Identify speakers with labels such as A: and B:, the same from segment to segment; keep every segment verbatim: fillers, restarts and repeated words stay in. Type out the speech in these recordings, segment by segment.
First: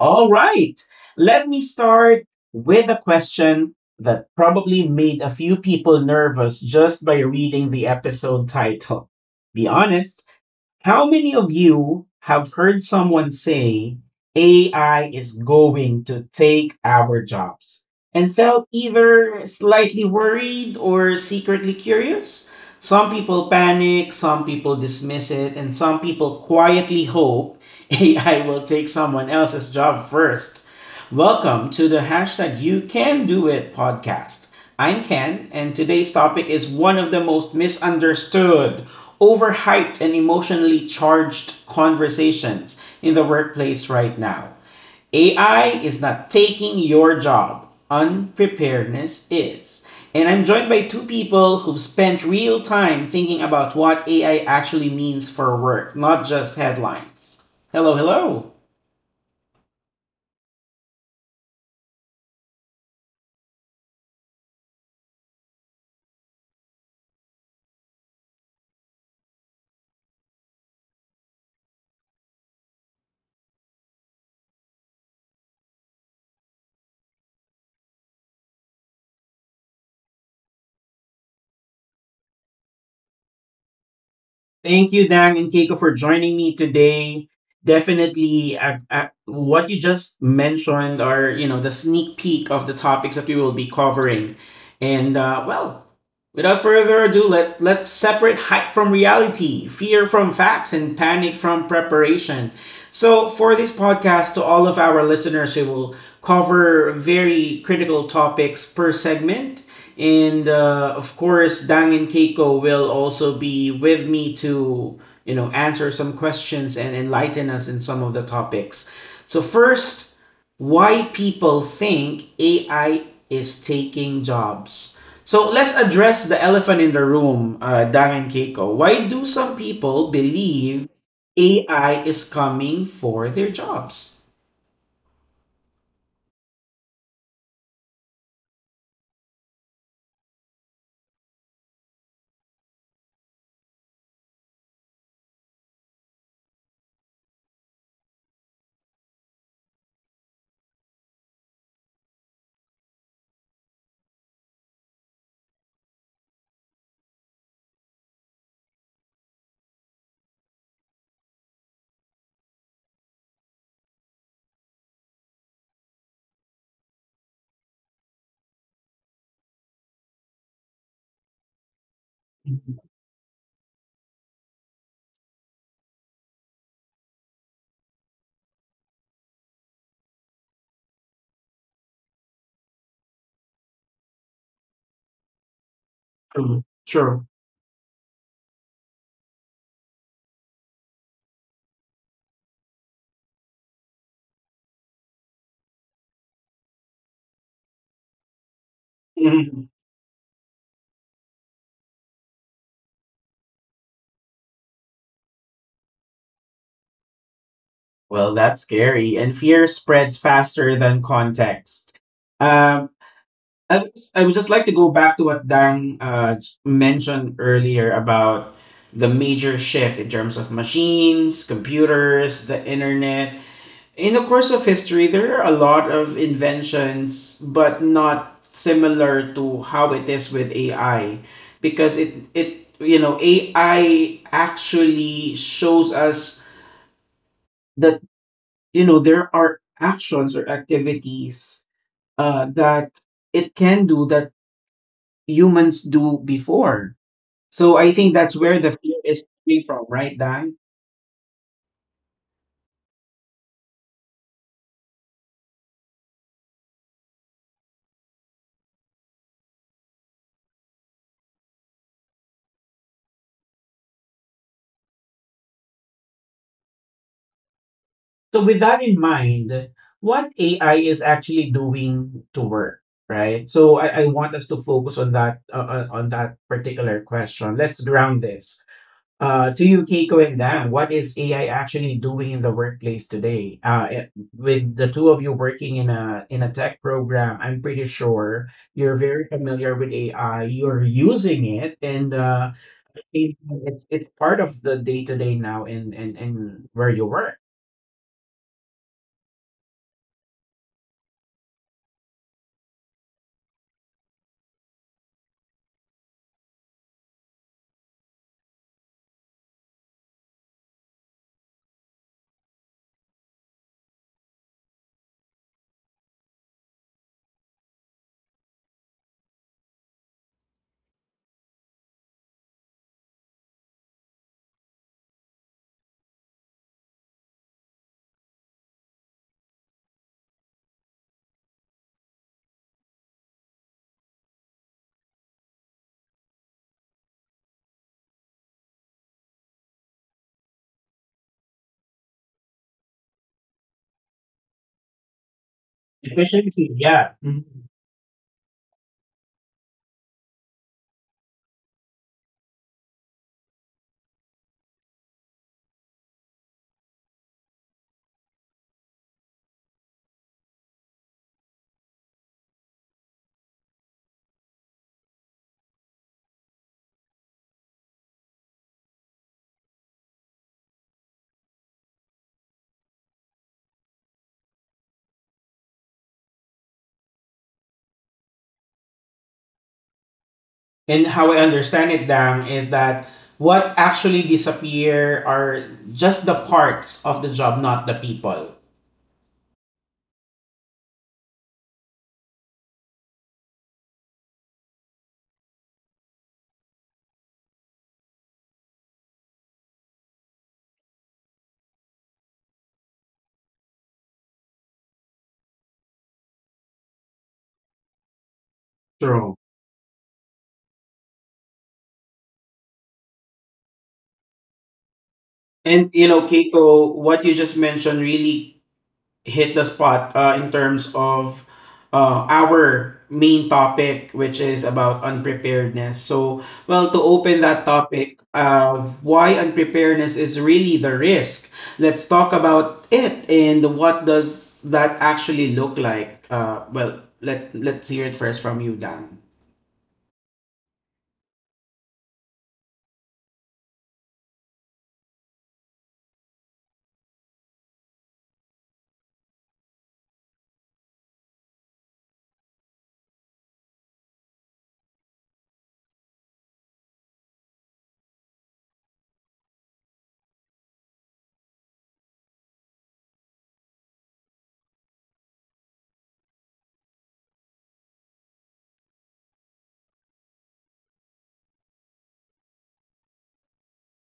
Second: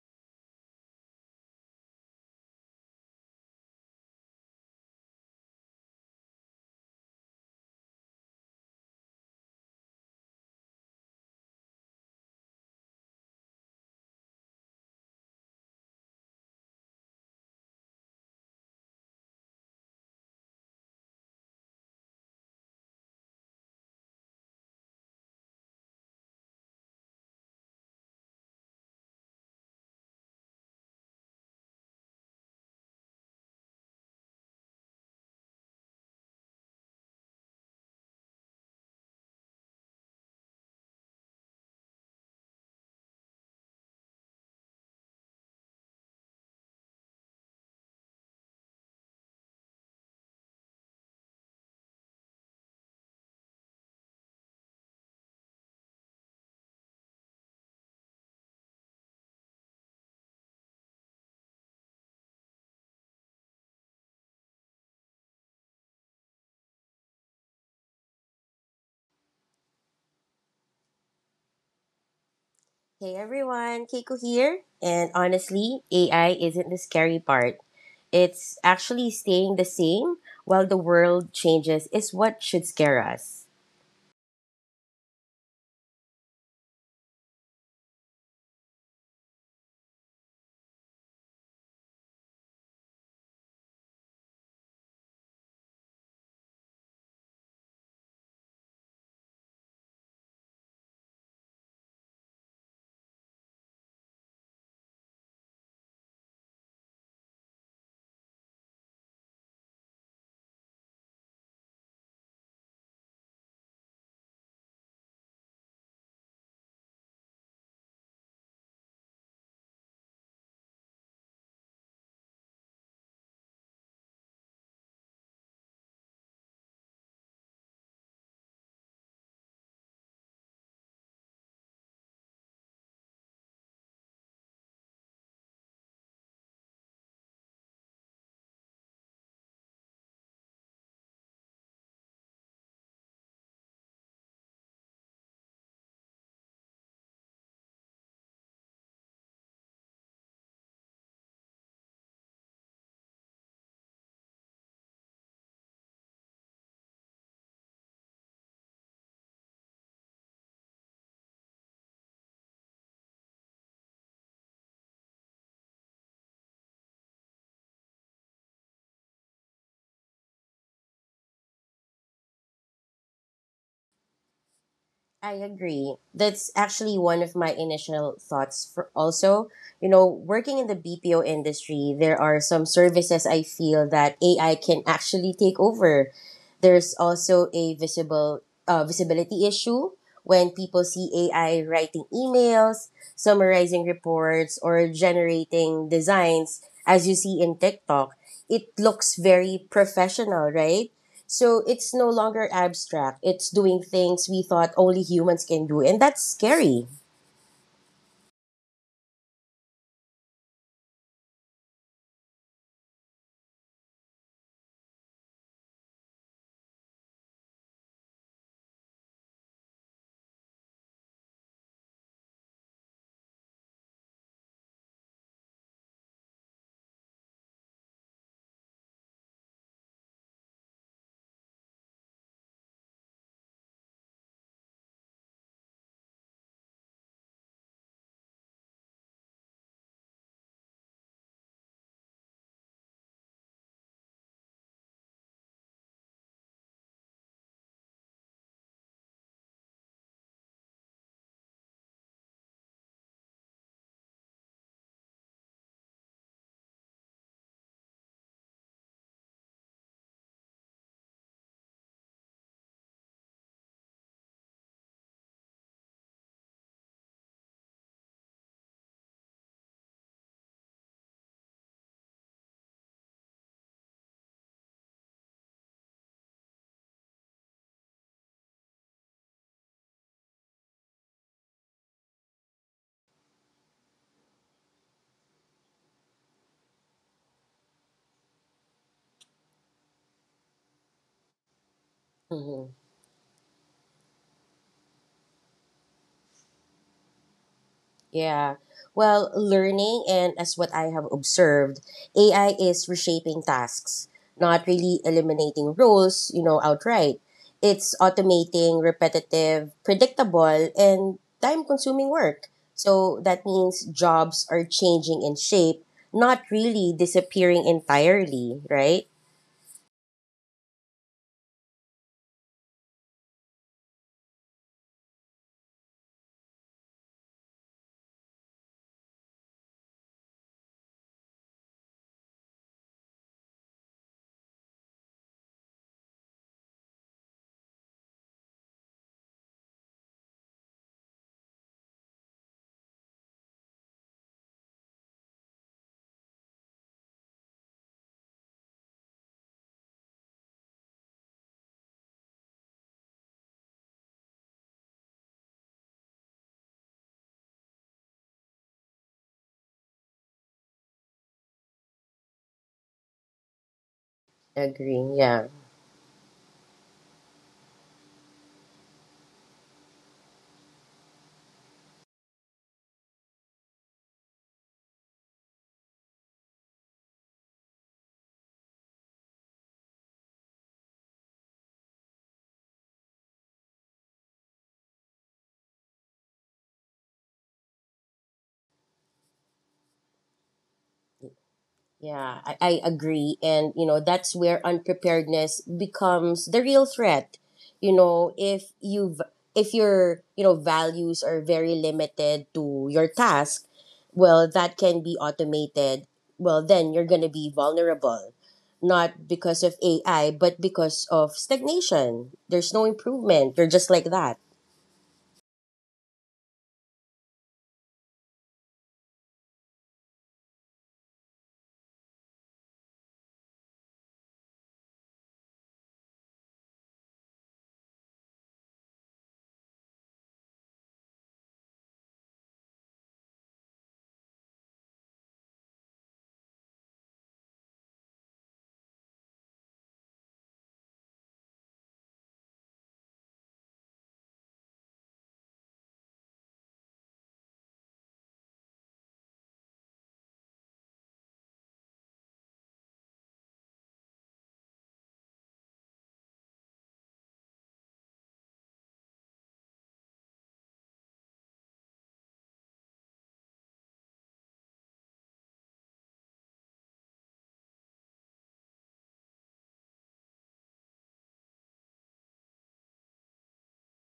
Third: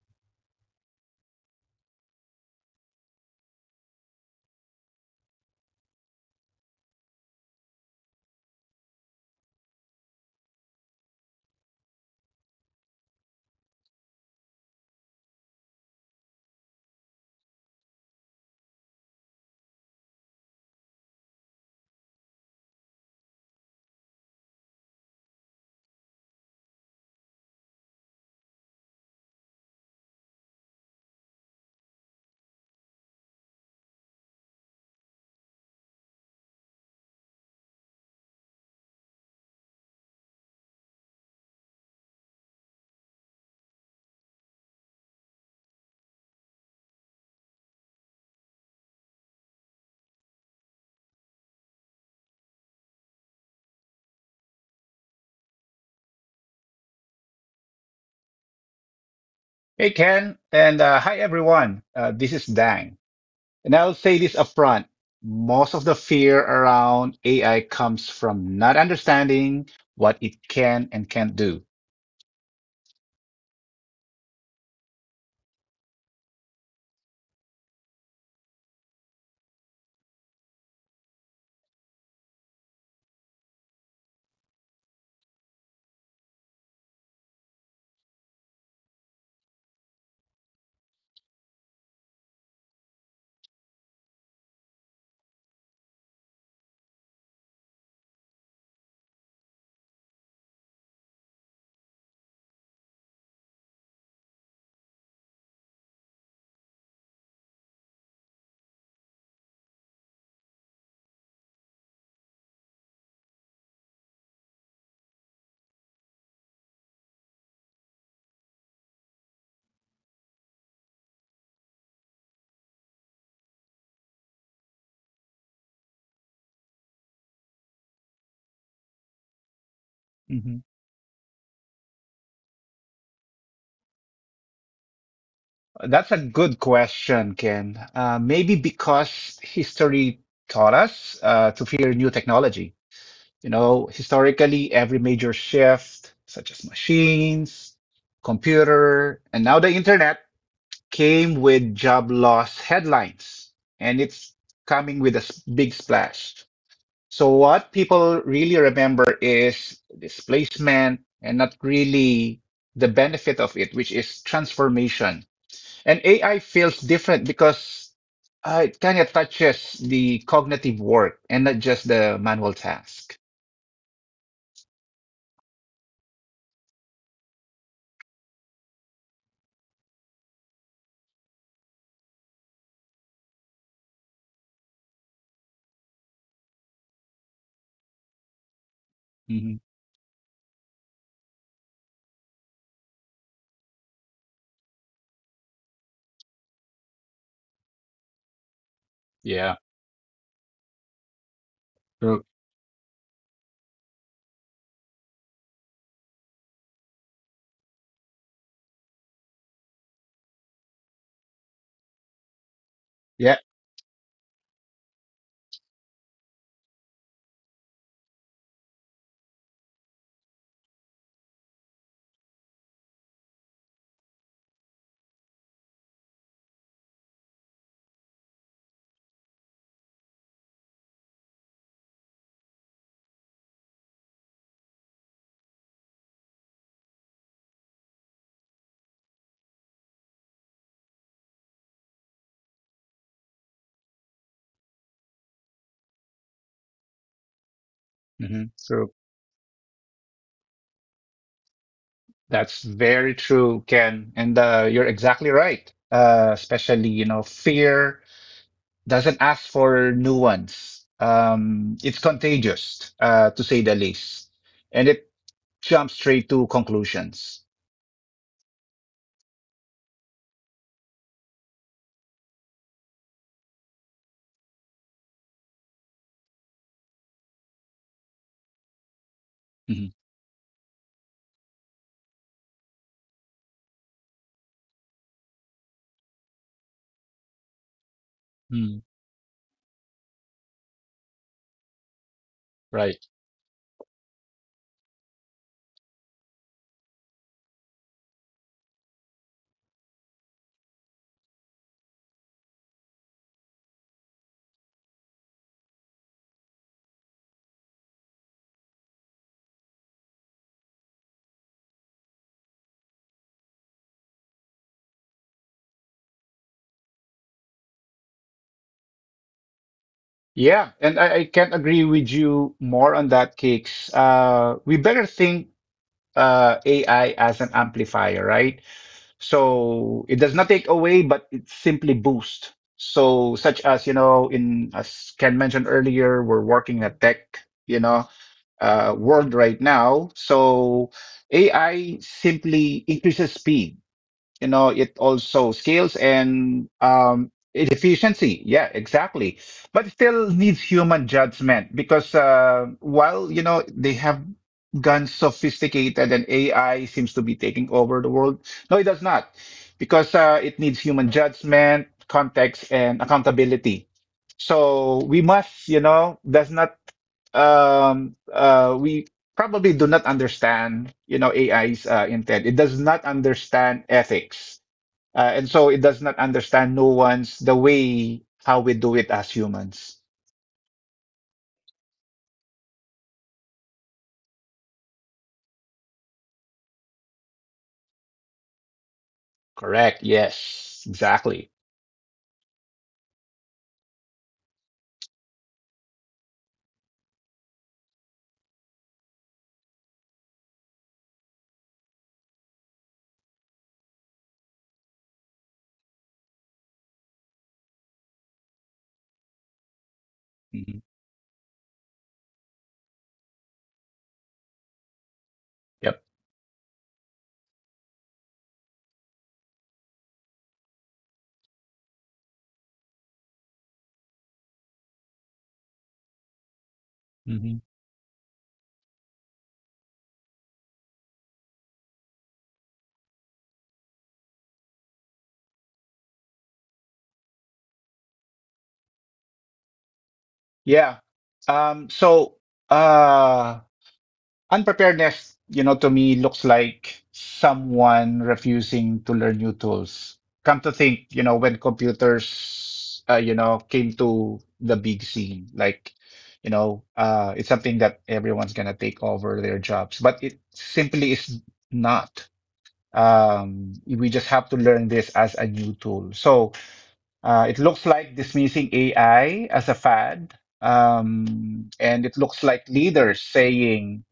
A: All right. Let me start with a question that probably made a few people nervous just by reading the episode title. Be honest. How many of you have heard someone say A I is going to take our jobs and felt either slightly worried or secretly curious? Some people panic, some people dismiss it, and some people quietly hope A I will take someone else's job first. Welcome to the hashtag You Can Do It podcast. I'm Ken, and today's topic is one of the most misunderstood, overhyped and emotionally charged conversations in the workplace right now. A I is not taking your job, unpreparedness is. And I'm joined by two people who've spent real time thinking about what A I actually means for work, not just headlines. Hello, hello.
B: Hey Ken, and uh, hi everyone. Uh, this is Dang, and I'll say this upfront. Most of the fear around A I comes from not understanding what it can and can't do.
C: Hey everyone, Keiko here. And honestly, A I isn't the scary part. It's actually staying the same while the world changes is what should scare us.
A: Thank you, Dan and Keiko, for joining me today. Definitely, uh, uh, what you just mentioned are, you know, the sneak peek of the topics that we will be covering, and uh, well, without further ado, let let's separate hype from reality, fear from facts, and panic from preparation. So, for this podcast, to all of our listeners, we will cover very critical topics per segment, and uh, of course, Dang and Keiko will also be with me to, you know, answer some questions and enlighten us in some of the topics. So, first, why people think A I is taking jobs. So, let's address the elephant in the room, uh, Dang and Keiko. Why do some people
B: hmm
A: believe A I is coming for their jobs?
B: That's a good question, Ken. Uh, maybe because history taught us uh, to fear new technology. You know, historically, every major shift, such as machines, computer, and now the internet. came with job loss headlines, and it's coming with a s- big splash. So what people really remember is displacement and not really the benefit of it, which is transformation. And A I feels different because uh, it kind of touches the cognitive work and not just the manual task.
C: I agree. That's actually one of my initial thoughts for also, you know, working in the B P O industry, there are some services I feel that A I can actually take over.
A: True.
C: There's
A: True.
C: also a visible uh, visibility
B: hmm
C: issue when people see A I writing emails, summarizing reports or generating designs as you see in TikTok. It looks
B: Yeah.
C: very professional, right? So it's no
B: True.
C: longer abstract. It's doing things we thought only humans can do, and that's scary.
A: Well, that's scary. And fear spreads faster than context. Um,
B: Yeah.
A: I, would just- I would just like to go back to what Dang uh, mentioned earlier about the major shift in terms of machines, computers, the internet. In the course of history, there are a lot of inventions, but not similar to how it is with A I, because it it, you know, A I actually shows us the, you know, there are actions or activities uh, that it can do that humans do before. So I think that's
B: Hmm
A: where the
B: true.
A: fear is coming from, right, Dan?
B: That's very true, Ken. And uh, you're exactly right. Uh, especially, you know, fear doesn't ask for nuance. Um, it's contagious, uh, to say the least. And it jumps straight to conclusions.
A: So with that in mind, what AI is actually doing to work, right? So i, I want us to focus on that, uh, uh, on that particular question. Let's ground this. Uh, to you,
B: Mhm.
A: Keiko and Dan, what is A I actually doing in the workplace today? Uh, it- with the two of you working in a in a tech program, I'm pretty sure
B: Mm.
A: you're very familiar with A I. You're using it, and uh,
C: Mhm.
B: Right.
A: it- it's it's part of the day to day now in, in in where you work.
C: Yeah. Well, learning and as what I have observed, A I is reshaping tasks, not really eliminating roles, you know, outright. It's automating repetitive, predictable, and time consuming work. So that means jobs are changing in shape, not really disappearing entirely, right?
B: Yeah. And I, I can't agree with you more on that, Kicks. Uh, we better think uh, A I as an amplifier, right? So it does not take away, but it simply boosts. So such as, you know, in as Ken mentioned earlier, we're working in a tech, you know, uh, world right now. So A I simply increases speed, you know, it also scales and
A: Efficiency, yeah.
B: um,
A: Mhm.
B: it- efficiency. Yeah, exactly. But it still needs human judgment because uh, while, you know, they have gone sophisticated and A I seems to be taking over the world, no, it does not, because uh, it needs human judgment, context, and accountability. So
C: Agree.
B: we
C: Yeah.
B: must, you know, does not, um, uh, we probably do not understand, you know, A I's uh, intent. It does not understand ethics. Uh, and so it does not understand nuance the way how we do it as humans.
A: And how I understand it, Dan, is that what actually disappear are just the parts of the job, not the people.
B: Correct. Yes, exactly.
C: Yeah, I, I agree. And, you know, that's where unpreparedness becomes the real threat. You know, if you've, if your, you know, values are very limited to your task, well, that can be automated. Well, then you're going to be vulnerable, not
A: True.
C: because of A I, but
B: Mhm.
C: because of stagnation. There's no improvement. You're just like that.
A: And
B: Yep.
A: you know, Keiko, what you just mentioned really hit the spot uh, in terms of uh, our main topic, which is about unpreparedness. So, well, to open
B: hmm
A: that topic, uh, why unpreparedness is really the risk. Let's talk about it and what does that actually look like. Uh, well, let let's hear it first from you, Dan.
B: Yeah. Um, so uh, Unpreparedness, you know, to me looks like someone refusing to learn new tools. Come to think, you know, when computers, uh, you know, came to the big scene, like, you know, uh, it's something that everyone's gonna take over their jobs, but it simply is not. Um, we just have to learn this as a new tool. So uh, it looks like dismissing A I as a fad, um, and it looks like leaders saying,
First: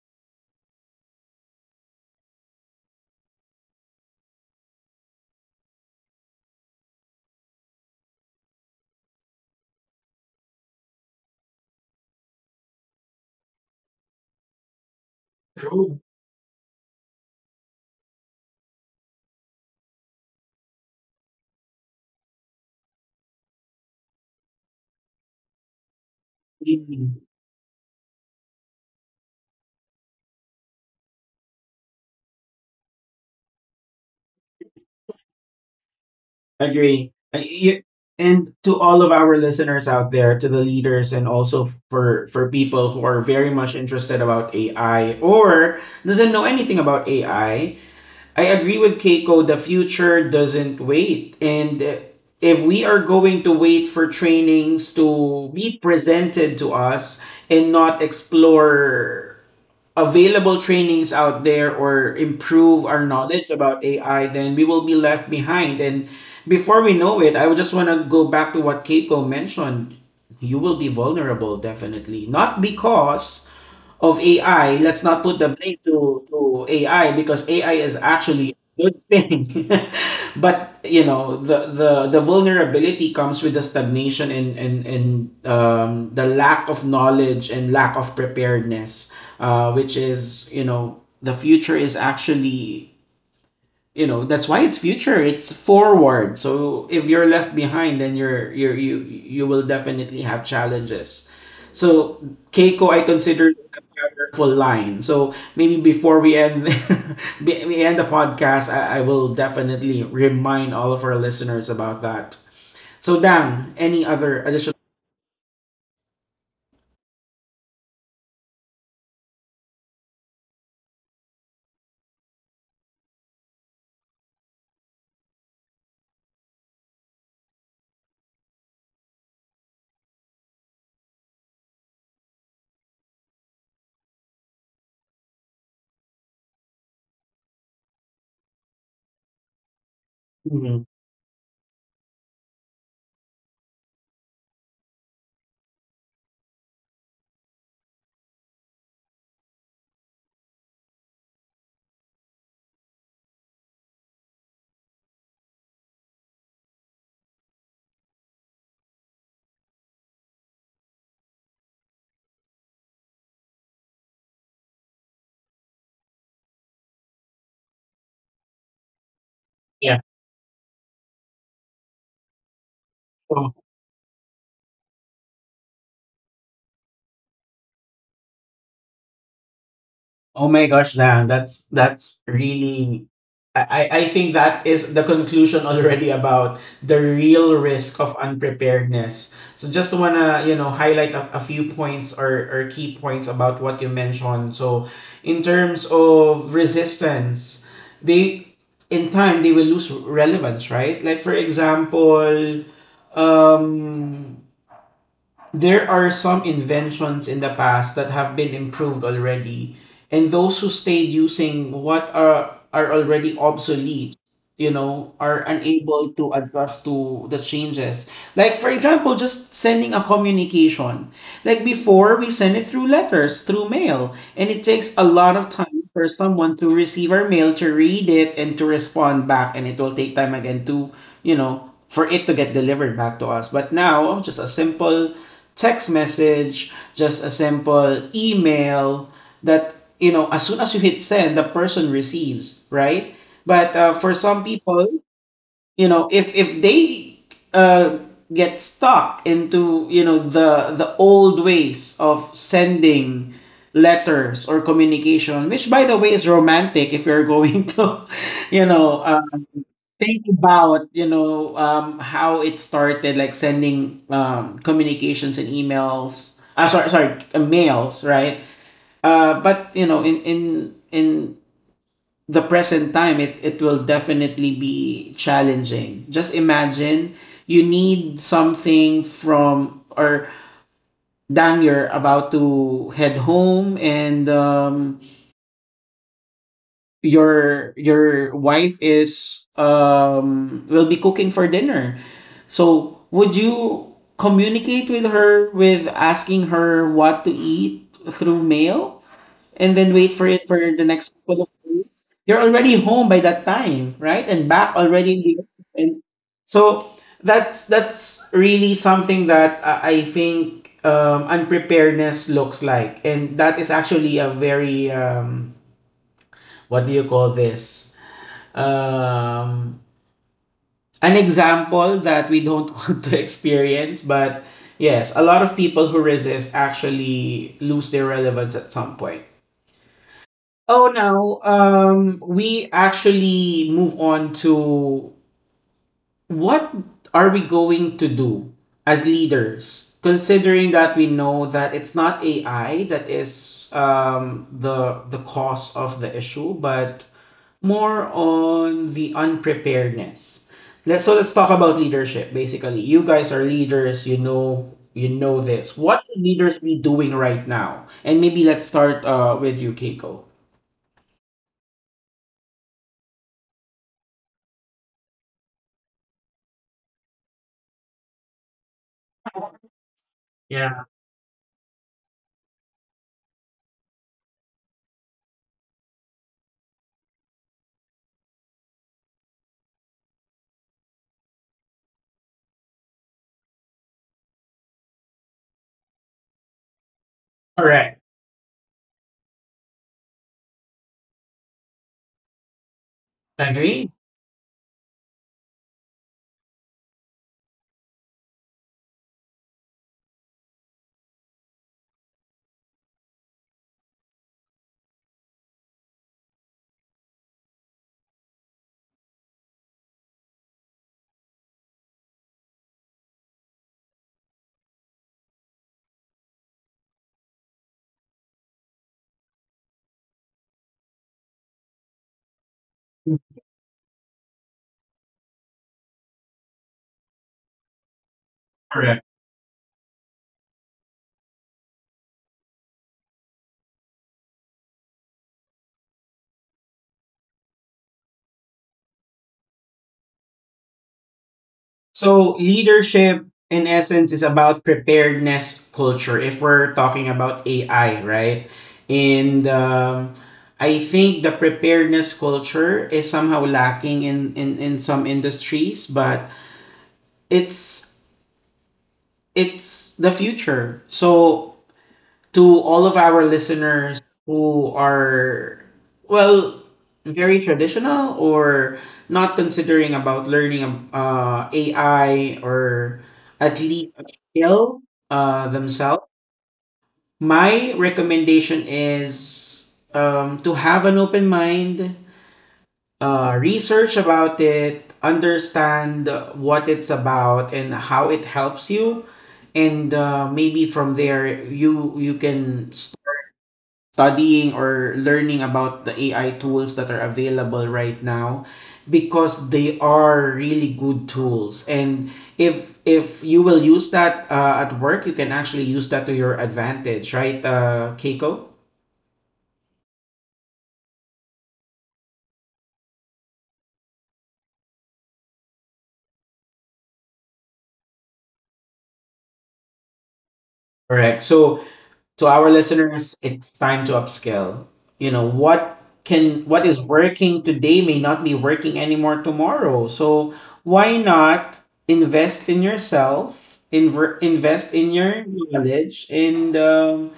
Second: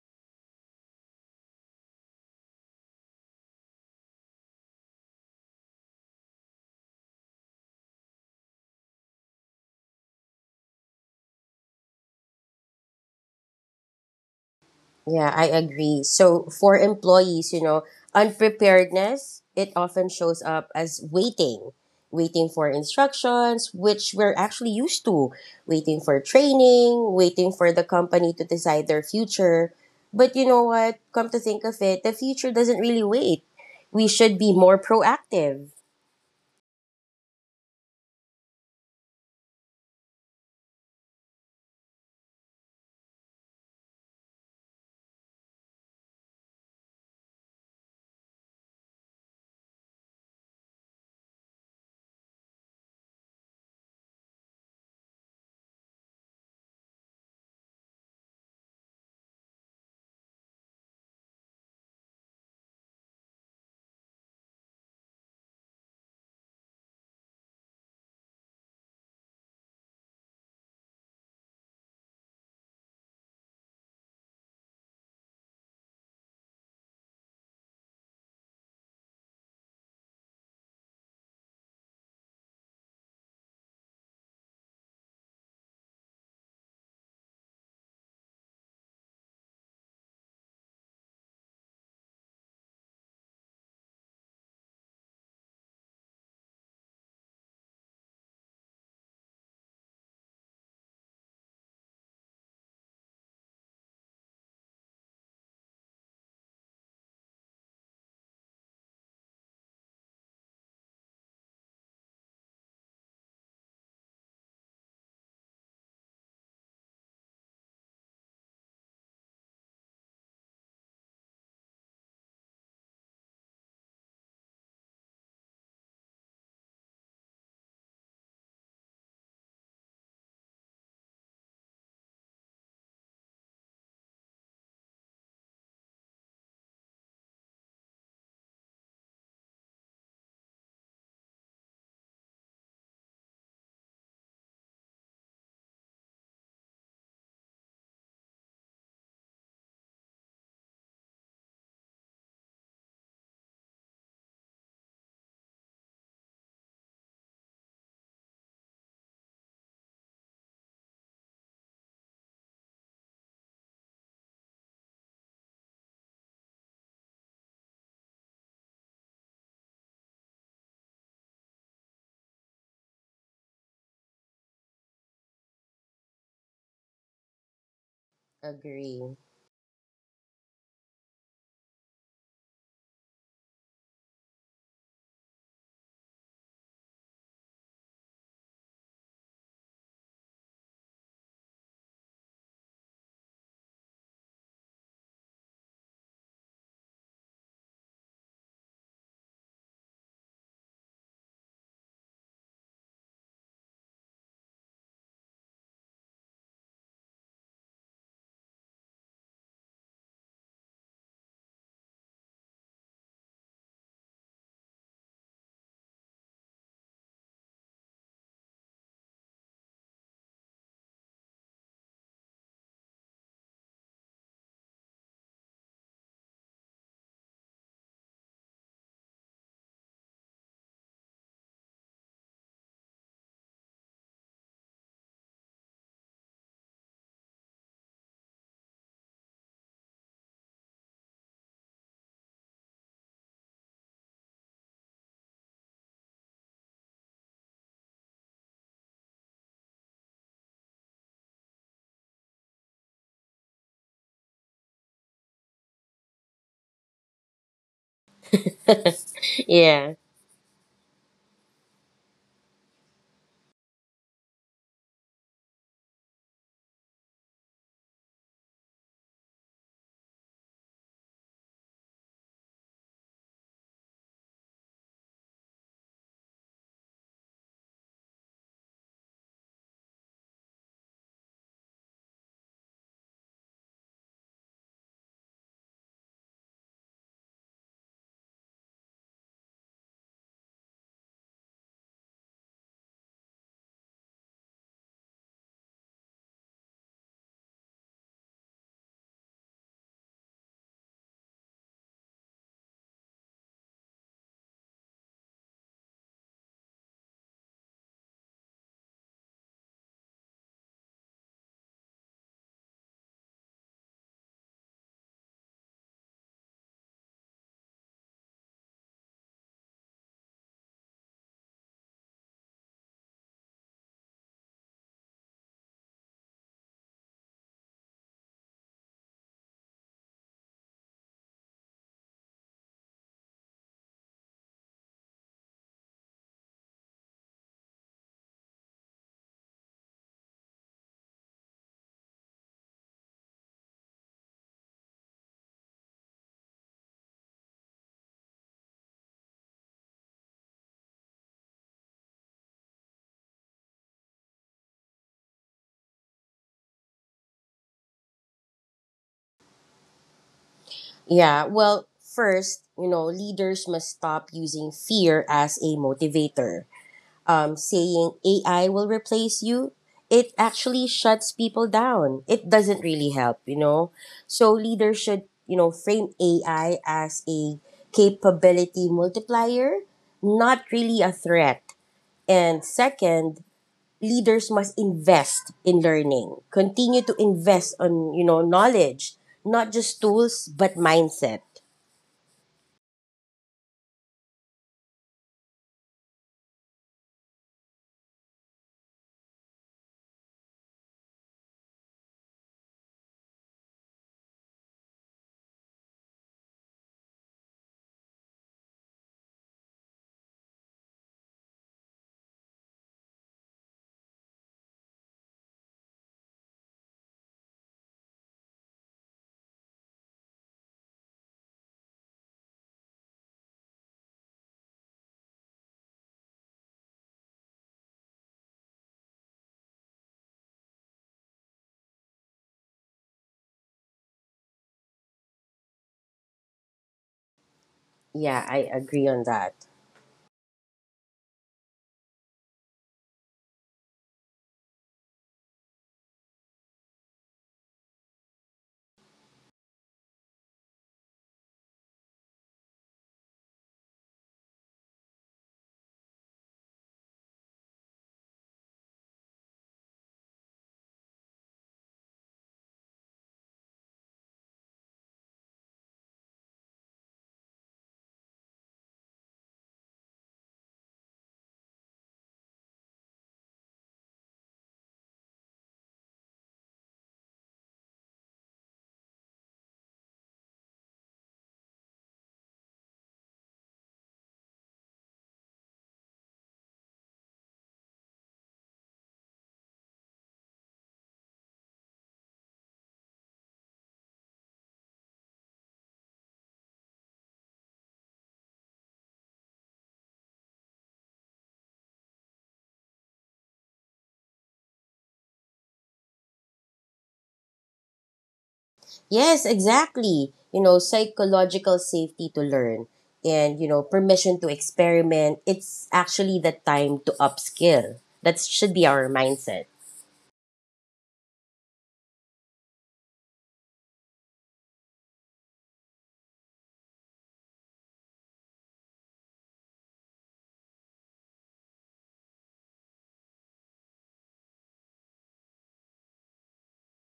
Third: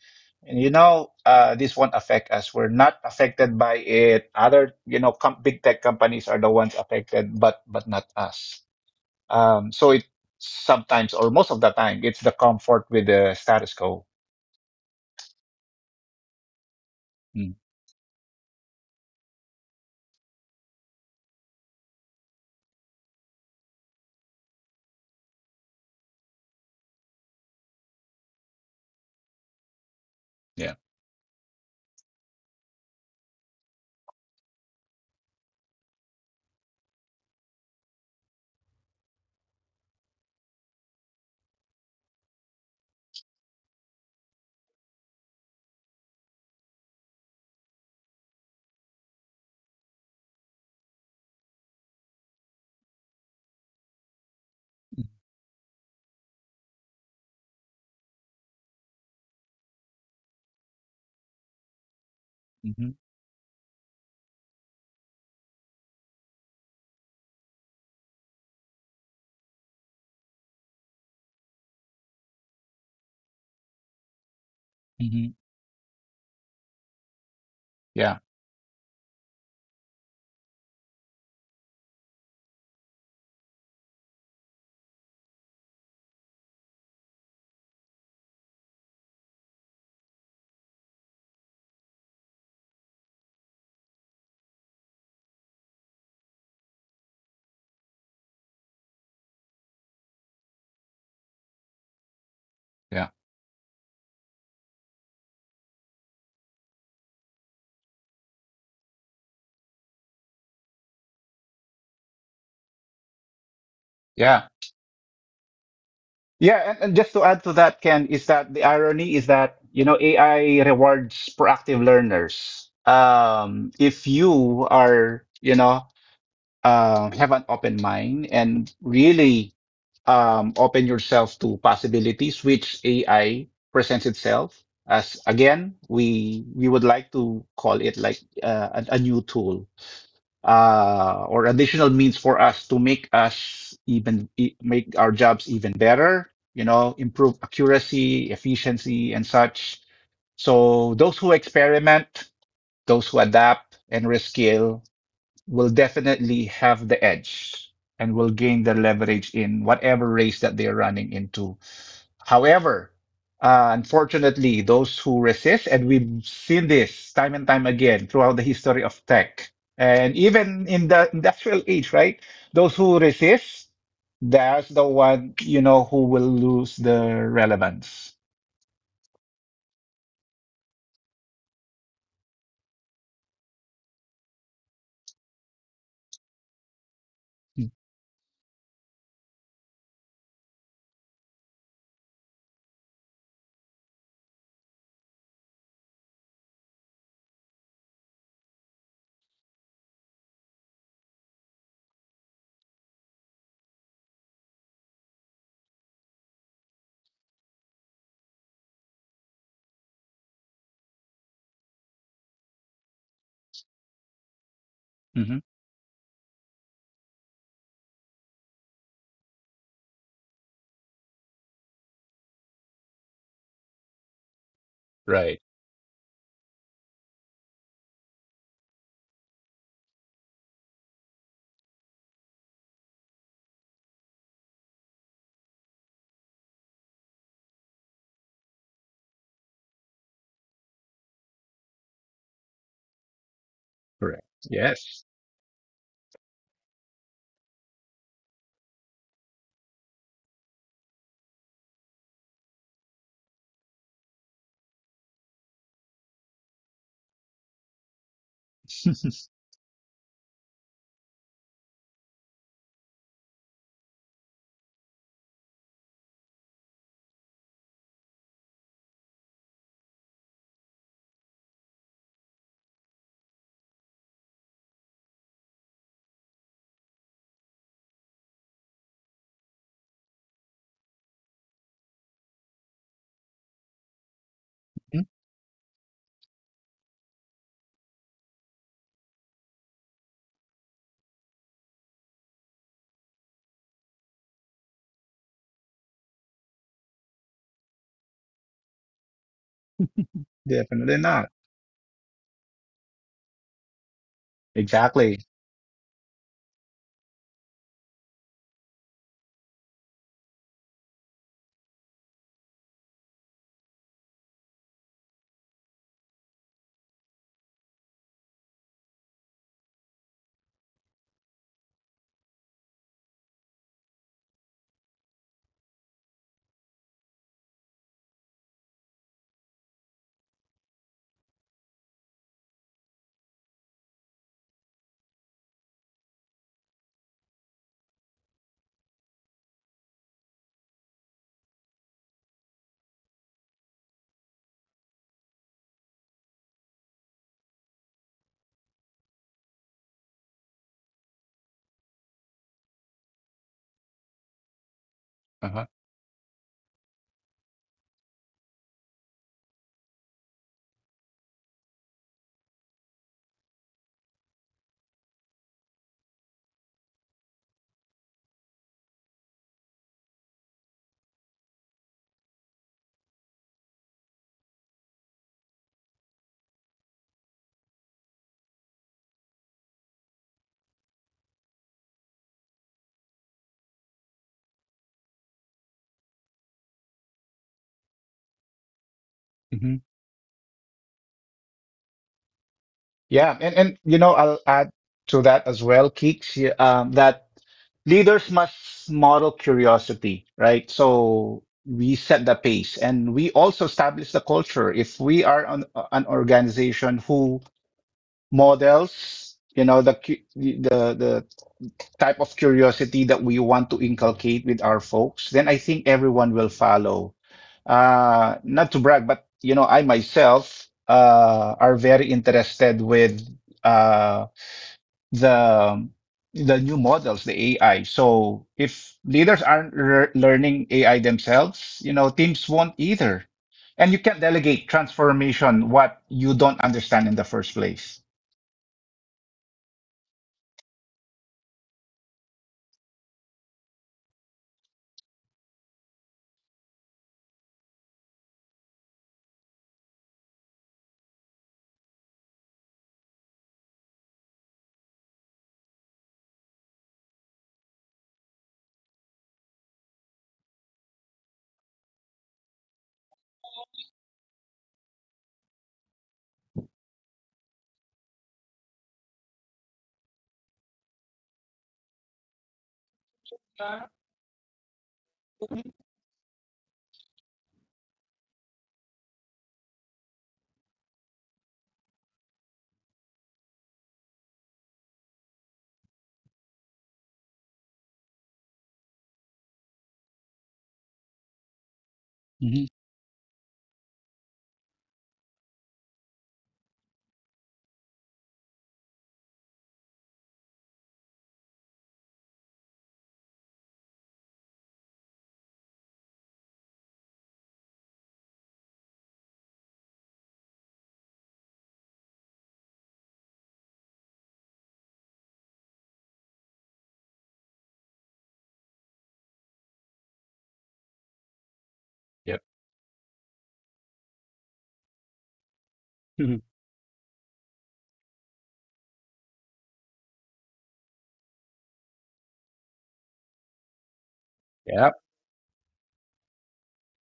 B: you know, uh, this won't affect us. We're not affected by it. Other, you know, com- big tech companies are the ones affected, but but not us. Um, so it sometimes, or most of the time, it's the comfort with the status quo.
C: Yeah, I
A: True.
C: agree. So for employees,
B: Mm,
C: you know, unpreparedness, it often shows up as waiting, waiting for instructions, which we're actually used to, waiting for training, waiting for the company to decide their future. But you know
B: yeah.
C: what? Come to think of it, the future doesn't really wait. We should be more proactive.
A: Agree. Uh, y- And to all of our listeners out there, to the leaders, and also for for people who are very much interested about A I or doesn't know anything about A I, I I agree with Keiko. The future doesn't wait, and uh, if we are going to wait for trainings to be presented to us and not explore available trainings out there or improve
B: hmm
A: our knowledge about A I, then we will be left behind. And before we know it, I would just want to go back to what Keiko mentioned. You will be vulnerable, definitely. Not because of A I. Let's not
B: hmm
A: put the blame to, to A I, because A I is
B: Yeah.
A: actually a good thing. But you know, the, the the vulnerability comes with the stagnation and and, and um, the lack of knowledge and lack of preparedness, uh, which is, you know, the future is actually, you know, that's why it's future, it's forward. So if you're left behind, then you're you're you you will definitely have challenges. So Keiko, I
B: Yeah.
A: consider a powerful line, so maybe before we end be- we end the podcast, I, I will definitely remind all of our listeners about that. So Dan, any other
B: Yeah.
A: additional?
B: Yeah, and, and just to add to that, Ken, is that the irony is that, you know, A I rewards proactive learners. Um, if you are, you know, um, have an open mind and really um, open yourself to possibilities which A I presents itself as, again, we we would like to call it like uh, a, a new tool
A: Mhm.
B: uh, or additional means for us to make us even e- make our jobs even better, you know, improve accuracy, efficiency, and such. So those who experiment, those who adapt and rescale will definitely have the edge and will gain the leverage in whatever race that they're running into. However, uh, unfortunately, those who resist, and we've seen this time and time again throughout the history of tech,
A: Yeah.
B: and even in the industrial age, right? Those who resist, that's the one, you know, who will lose the relevance.
C: Agree.
A: Oh my gosh, Dan, that's that's really, I, I I think that is the conclusion already about the real risk of unpreparedness. So just wanna, you know, highlight a, a few points or, or key points about what you mentioned. So in terms of resistance, they in time they will lose relevance, right? Like for example, um there are some inventions in the past that have been improved already, and those who stayed using what are are already obsolete, you know,
B: hmm
A: are unable to adjust to the changes. Like for example, just sending a communication. Like before, we send it through letters, through mail, and it takes a lot
B: Right.
A: of time for someone to receive our mail, to read it, and to respond back, and it will take time again to, you know, for it to get delivered back to us. But now, just a simple text message, just a simple email that, you know, as soon as you hit send, the person receives, right? But uh, for
B: Correct.
A: some people,
B: Yes.
A: you know, if if they uh, get stuck into, you know, the the old ways of sending letters or communication, which by the way is romantic if you're going to, you know, uh,
C: Yeah.
A: think about, you know, um, how it started, like sending, um, communications and emails, uh, sorry sorry uh, mails, right? Uh, but you know, in in in the present time, it, it will definitely be challenging. Just imagine you need something from, or Dang, you're about to head home and, um, your your wife is um will be cooking for dinner, so would you communicate with her with asking her what to eat through mail and then wait for it for the
B: Definitely
A: next
B: not.
A: couple of days? You're already home by that time, right, and back already in
B: Exactly.
A: the, and so that's that's really something that i I think, um, unpreparedness looks like, and that is actually a very, um, what do you call this, um, an example that we don't want to experience. But yes, a lot of people who resist actually lose their relevance at some point. Oh no, um, we actually move on to what are we going to do as leaders, considering that we know that it's not A I that is, um, the the cause of the issue, but more on the unpreparedness. Let's so let's talk about leadership. Basically, you guys are leaders. You know, you know
B: Uh-huh.
A: this. What should leaders be doing right now? And maybe let's start uh, with you, Keiko.
C: Yeah. Well, first, you know, leaders must stop using fear as a motivator. Um, saying A I will replace you, it
A: Yeah,
C: actually shuts people down. It doesn't really help, you know? So leaders should, you know, frame A I as a capability multiplier, not really a threat. And second, leaders must invest in learning, continue to invest
A: correct.
C: on, you know, knowledge, not
B: Mhm.
C: just tools, but mindset.
B: Yeah, and and
A: Agree.
B: you know, I'll add to that as well, Keeks, y- um, that leaders must model curiosity, right? So we set the pace and we also establish the culture. If we are an, an organization who models, you know, the cu- the the type of curiosity that we want to inculcate with our folks, then I think everyone will follow. Uh, not to brag, but you know, I myself uh, are very interested with uh, the the new models, the A I. So if
A: Correct.
B: leaders aren't re- learning A I themselves, you know, teams won't either. And you can't delegate transformation what you don't understand in the first place.
C: Yeah, I agree on that.
A: So leadership, in essence, is about preparedness culture. If we're talking about A I, right? And um, I think the preparedness culture is somehow lacking in in, in some industries, but it's it's the future. So to all of our listeners who are, well, very traditional or not considering about learning um, uh, A I or at least a skill uh, themselves, my recommendation is, um, to have an open mind, uh, research about it, understand what it's about and how it helps you, and uh, maybe from there you you
B: Mhm.
A: can start studying or learning about the A I tools that are available right now, because they are really good tools. And if if you will use that uh, at work, you can actually use that to your advantage, right, uh, Keiko?
C: Yes, exactly. You know, psychological safety to learn and, you know, permission to experiment. It's actually the time to upskill. That should be our mindset.
A: Correct. So to our listeners, it's time to upscale. You know, what can, what is working today may not be working anymore tomorrow. So why not invest in yourself, inver- invest in
B: Yeah,
A: your knowledge, and, um,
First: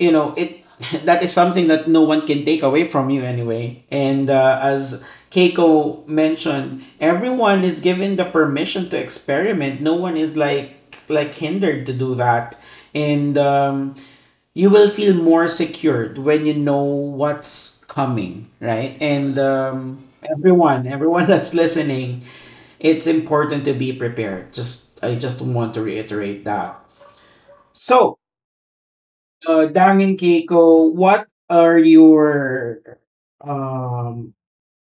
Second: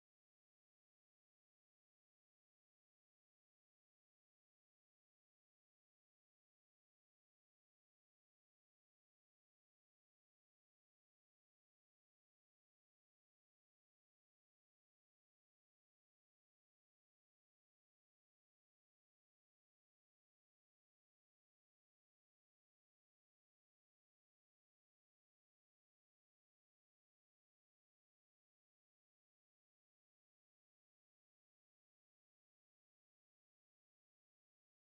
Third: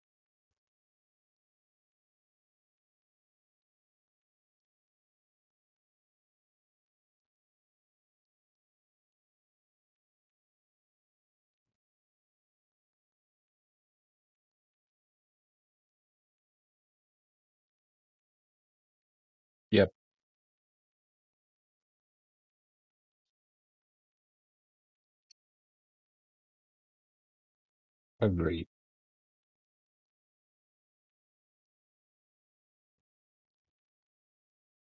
A: you know it. That is something that no one can take away from you anyway. And uh, as Keiko mentioned, everyone is given the permission to experiment. No one is like, like hindered to do that. And um, you will feel more secured when you know what's coming, right? And um, everyone, everyone that's listening, it's important to be prepared. Just I just want to reiterate that. So,
B: agree.
A: uh, Dang and Keiko, what are your um,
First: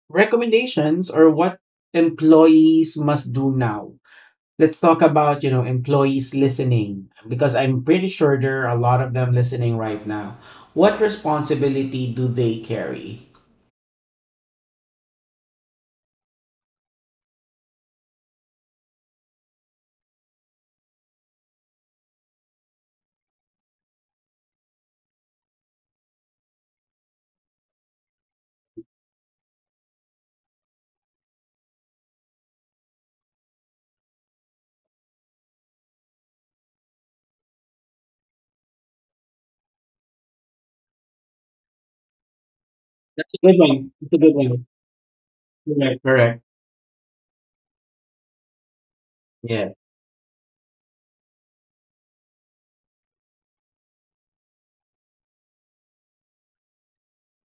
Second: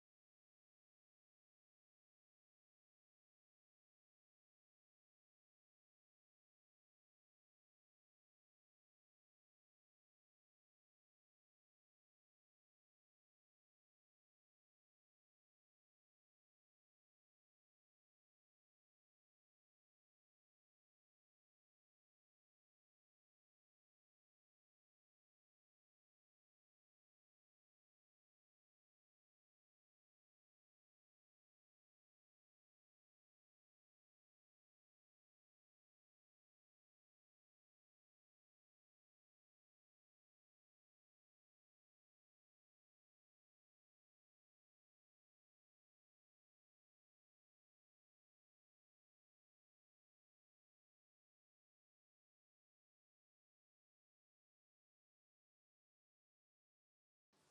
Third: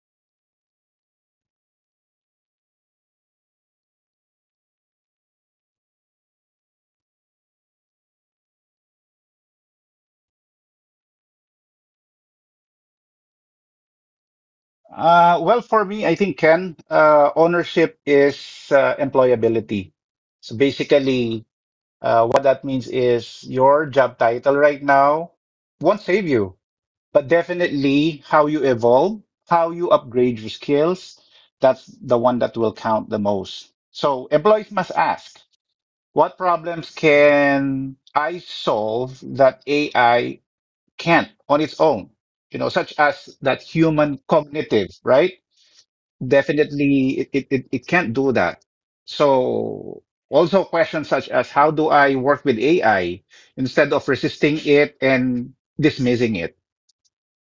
A: recommendations, or what employees must do now? Let's talk about, you know, employees listening, because I'm pretty sure there are a lot of them listening right now. What responsibility do they carry?
B: Uh, well, for me, I think Ken, uh, ownership is uh, employability. So basically, uh, what that means is your job title right now won't save you, but definitely how you evolve, how you upgrade your skills, that's the one that will count the most. So employees must ask, what problems can I solve that A I can't on its own? You know, such
A: That's
B: as
A: a good
B: that
A: one, that's a
B: human
A: good one.
B: cognitive, right?
A: Correct, correct.
B: Definitely, it, it, it it can't do that.
A: Yeah.
B: So also questions such as how do I work with A I instead of resisting it and dismissing it?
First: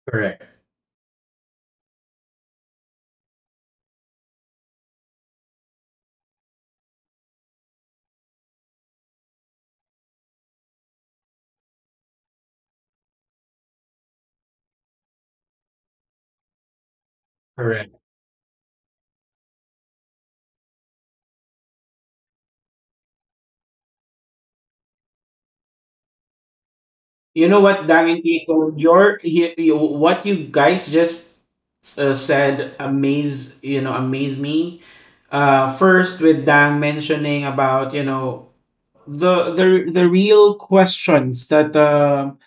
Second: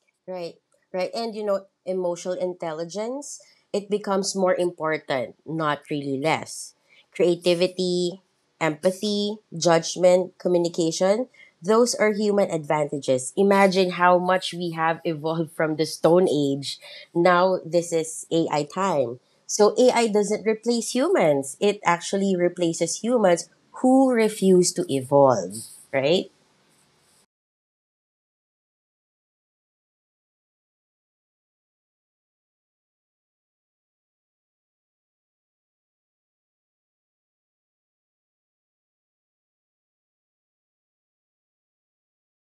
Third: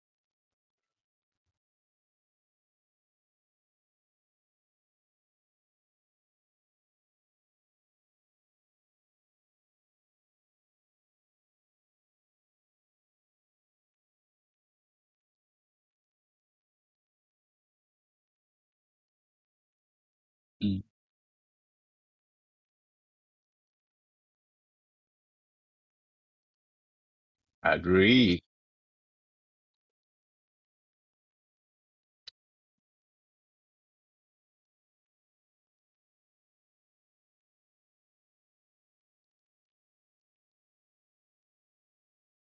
A: Correct,
C: Right, right. And you know, emotional intelligence, it becomes more important, not really less. Creativity, empathy, judgment, communication, those are human advantages. Imagine how much we have evolved from the Stone Age. Now, this
A: correct.
C: is A I time. So, A I doesn't
B: Mm,
C: replace humans, it actually replaces humans who refuse to evolve, right?
A: You know what, Dang and
B: agree.
A: Kiko, your you, you, what you guys just uh, said amaze, you know amaze me. Uh first with Dang mentioning about, you know, the the the real questions that um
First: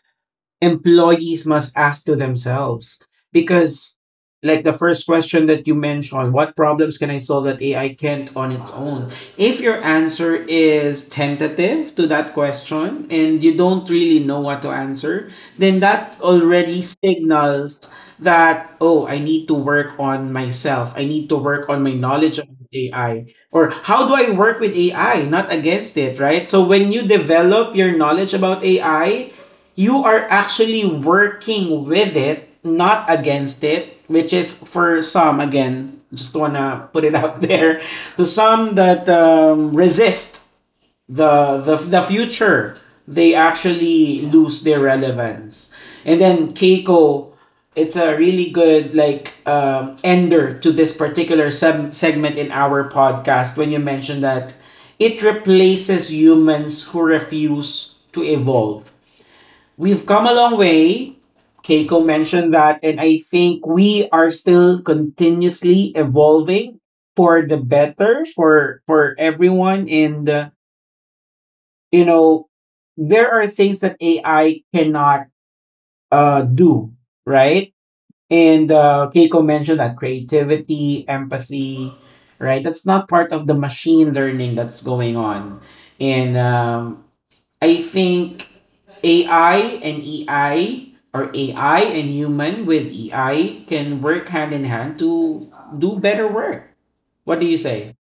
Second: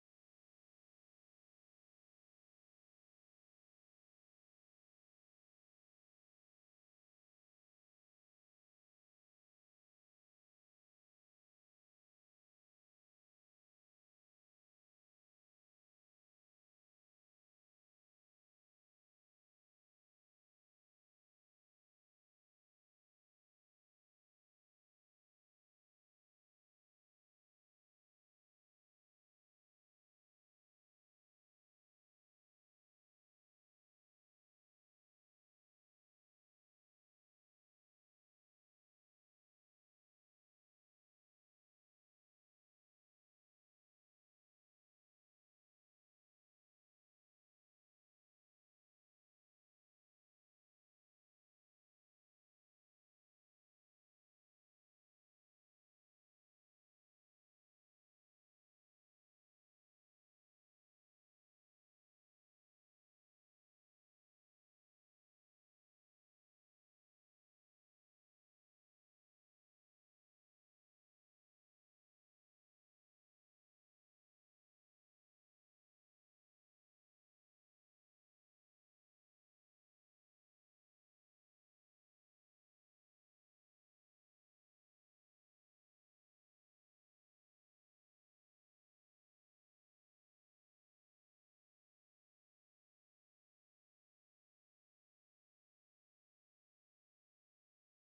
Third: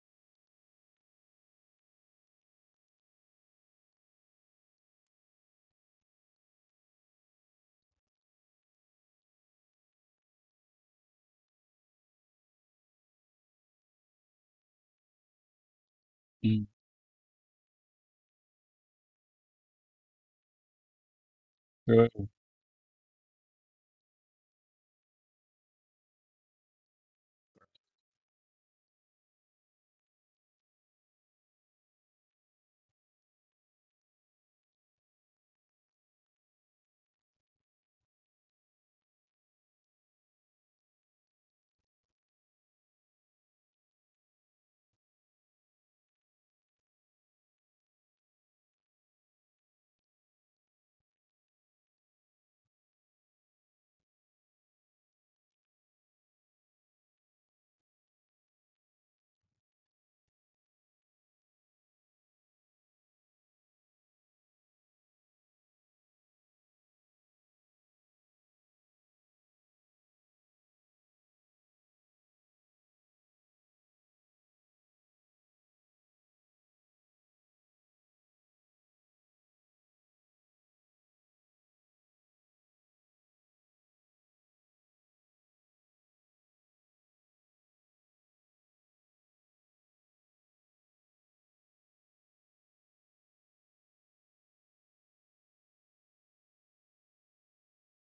A: employees must ask to themselves, because, like, the first question that you mentioned, what problems can I solve that AI can't on its own? If your answer is tentative to that question and you don't really know what to answer, then that already signals that, oh, I need to work on myself, I need to work on my knowledge of AI, or how do I work with AI, not against it, right? So when you develop your knowledge about AI, you are actually working with it, not against it, which is, for some, again, just wanna put it out there, to some that um, resist the, the, the future, they actually lose their relevance. And then Keiko, it's a really good, like, um, ender to this particular sub- segment in our podcast when you mentioned that it replaces humans who refuse to evolve. We've come a long way. Keiko mentioned that, and I think we are still continuously evolving for the better, for for everyone. And uh, you know, there are things that A I cannot uh, do, right? And uh, Keiko mentioned that creativity, empathy, right? That's not part of the machine learning that's going on. And um, I think A I and EI, or AI and human with E I, can work hand in hand to do better work. What do you say?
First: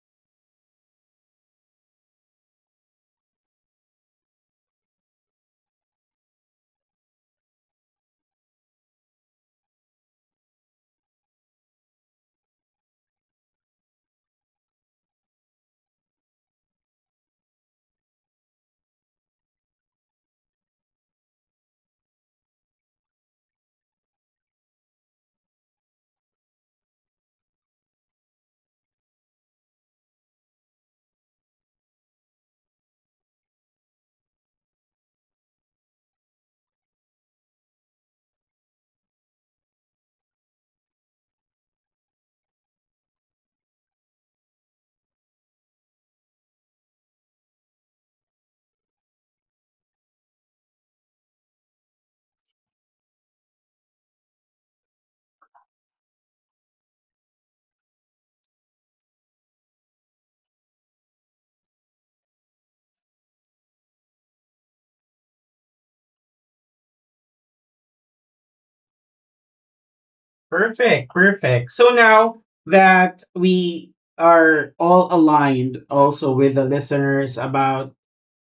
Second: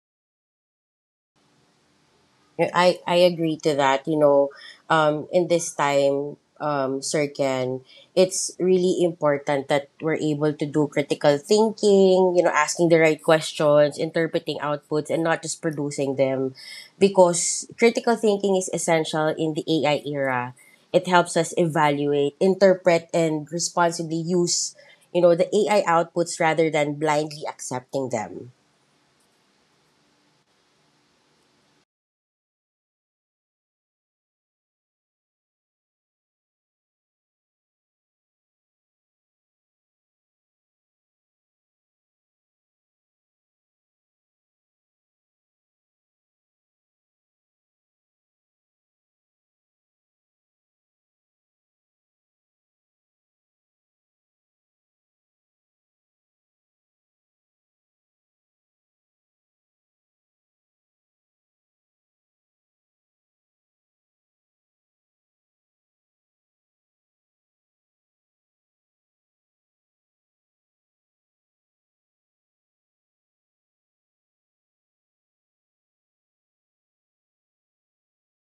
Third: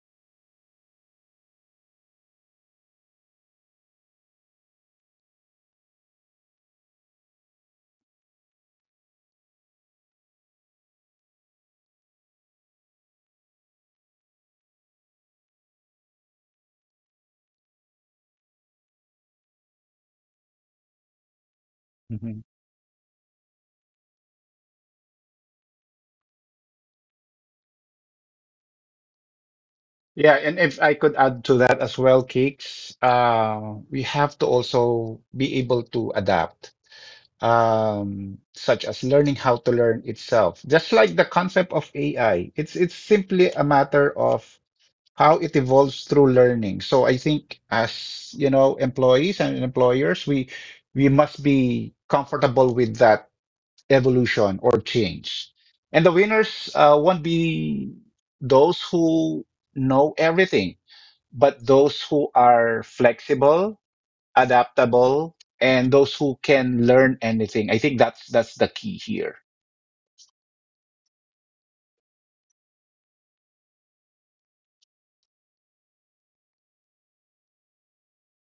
C: Yeah, I, I agree to that. You know, um, in this time, um, Sir Ken, it's really important that we're able to do critical thinking, you know, asking the right questions, interpreting outputs, and not just producing them. Because critical thinking is essential in the A I era. It helps us evaluate,
B: Mhm.
C: interpret, and responsibly use, you know, the A I outputs rather than blindly accepting them.
B: Yeah, and if I could add to that as well, Cakes, uh, we have to also be able to adapt, um, such as learning how to learn itself. Just like the concept of A I, it's it's simply a matter of how it evolves through learning. So I think as, you know, employees and employers, we we must be comfortable with that evolution or change. And the winners uh, won't be those who know everything, but those who are flexible, adaptable, and those who can learn anything. I think that's that's the key here.
A: Perfect, perfect. So now that we are all aligned also with the listeners about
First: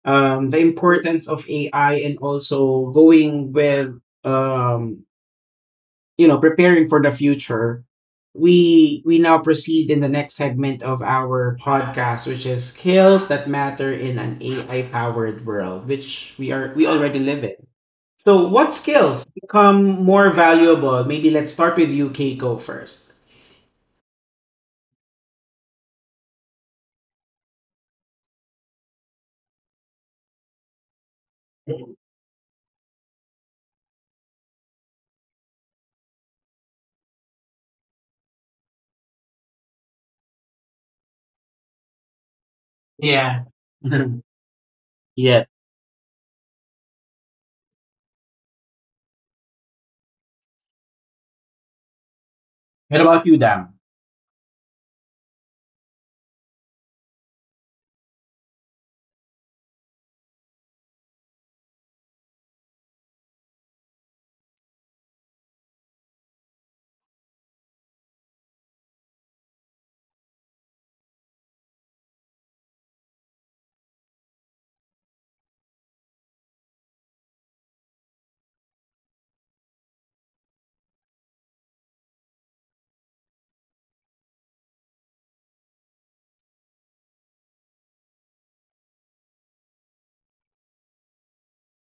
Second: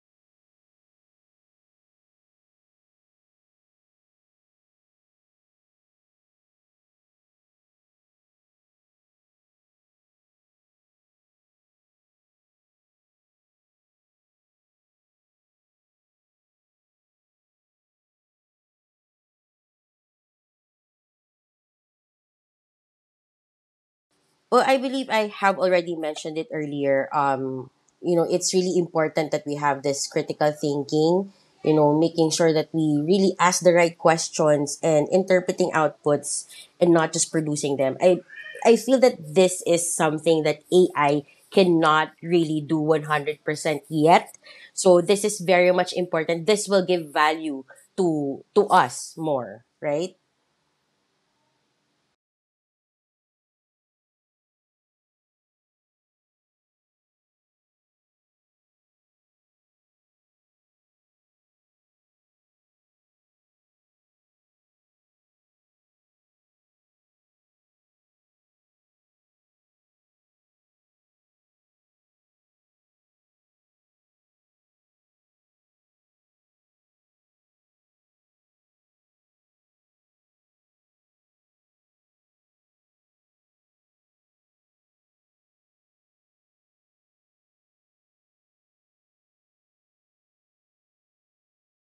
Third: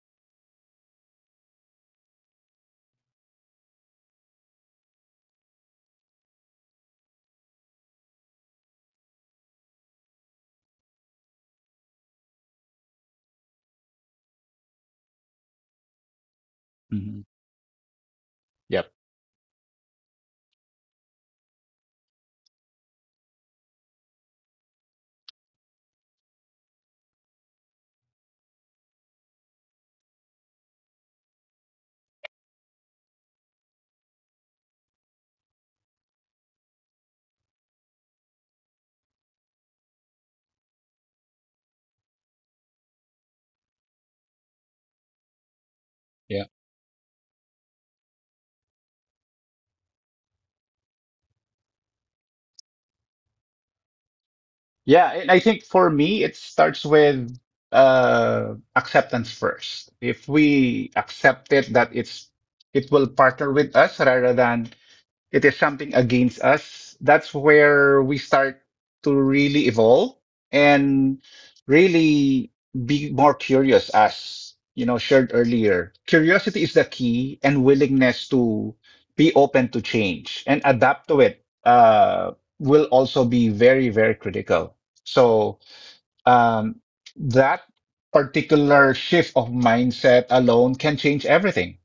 A: um, the importance of A I, and also going with um, you know, preparing for the future, we we now proceed in the next segment of our podcast, which is skills that matter in an A I powered world, which we are, we already
B: hmm
A: live in. So, what
B: Yep.
A: skills become more valuable? Maybe let's start with you, Keiko, first.
C: Well, I believe I have already mentioned it earlier. Um, you know, it's really important that we have this critical thinking, you know, making sure that we really ask the right questions and interpreting outputs and not just producing them. I I feel that this is something that A I cannot really do
A: Yeah.
C: one hundred percent yet. So this is
A: Yeah.
C: very much
B: Yeah.
C: important. This will give value to to us more, right?
A: What about you, Dam?
B: Yeah. And I think for me, it starts with uh, acceptance first. If we accept it that it's it will partner with us rather than it is something against us. That's where we start to really evolve and really be more curious, as you know, shared earlier. Curiosity is the key, and willingness to be open to change and adapt to it uh, will also be very, very critical. So um, that particular shift of mindset alone can change everything.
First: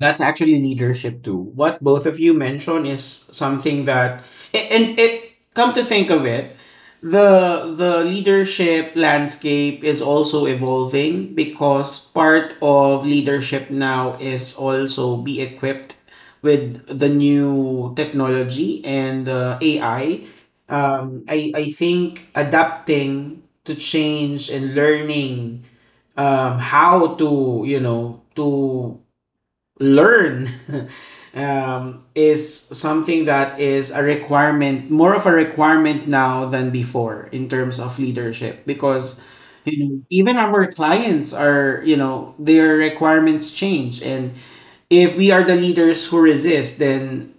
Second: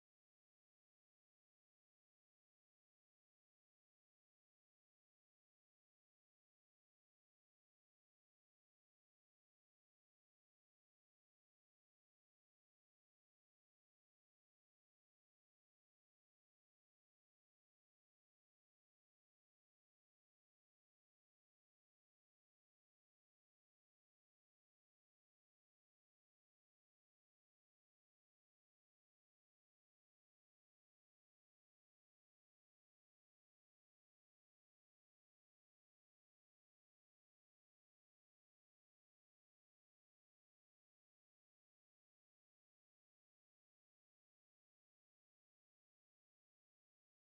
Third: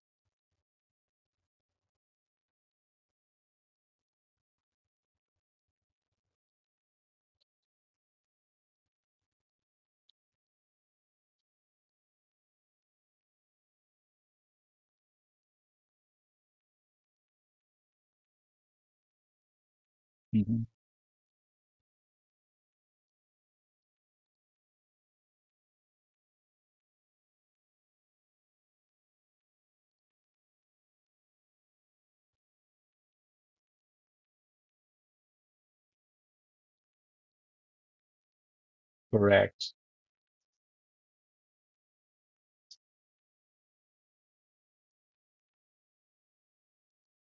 A: That's actually leadership too. What both of you mentioned is something that, and it, come to think of it, the the leadership landscape is also evolving, because part of leadership now is also be equipped with the new technology and uh, A I.
B: Mhm.
A: Um, I I think adapting to change and learning um, how to, you know, to learn um, is something that is a requirement, more of a requirement now than before in terms of leadership, because,
B: Correct.
A: you know, even our clients are, you know, their requirements change, and if we are the leaders who resist, then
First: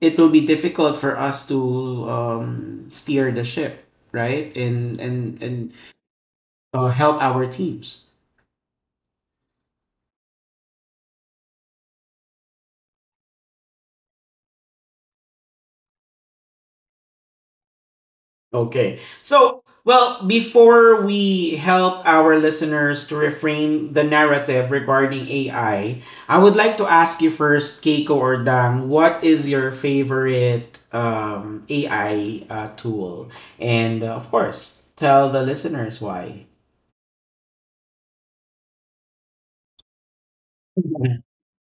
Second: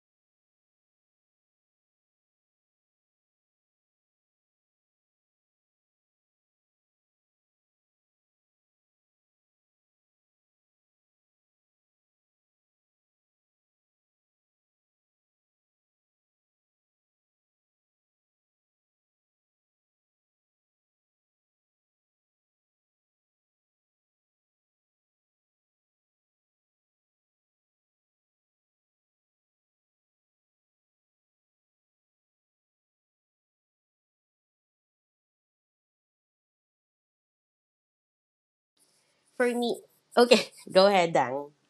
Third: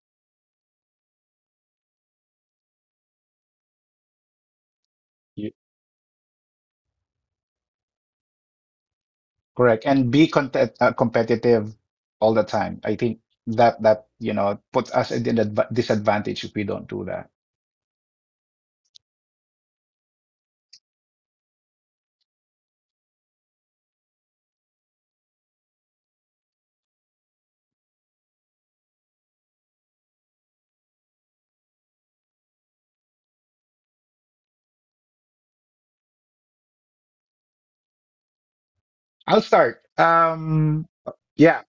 A: it will be difficult for us to um, steer the ship, right? and and
B: You-
A: and uh, help our teams.
B: Correct. And be content, uh, competitive all the time. I think that that you know puts us at an adva disadvantage if we don't do that.
A: Okay. So, well, before we help our listeners to reframe the narrative regarding A I, I I would like to ask you first, Keiko or Dang, what is your favorite um, A I uh, tool? And uh, of course, tell the listeners why.
B: I'll
C: For me,
B: start.
C: okay,
B: Um,
C: go ahead,
A: Mhm.
C: Dang.
B: yeah.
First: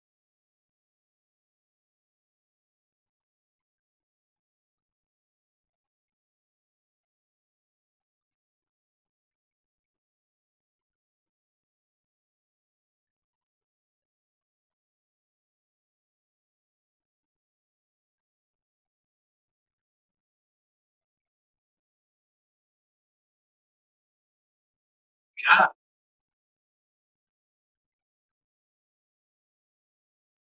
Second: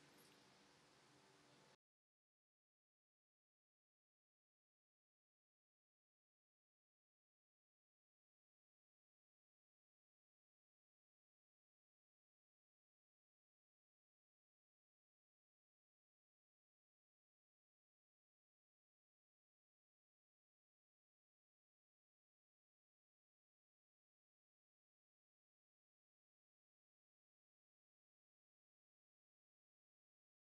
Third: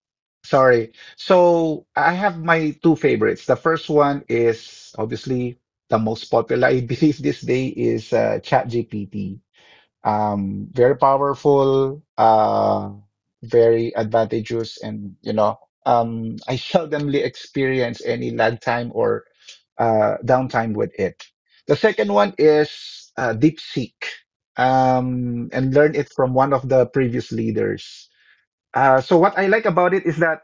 B: Sorry. So I have my two favorites. The first one is obviously the most popular, I believe, this day is uh, ChatGPT. Um, very powerful, uh, very advantageous, and you know, um, I seldomly experience any lag time or uh, downtime with it. The second one is uh, DeepSeek, um, and learn it from one of the previous leaders. Uh, so what I like about it is that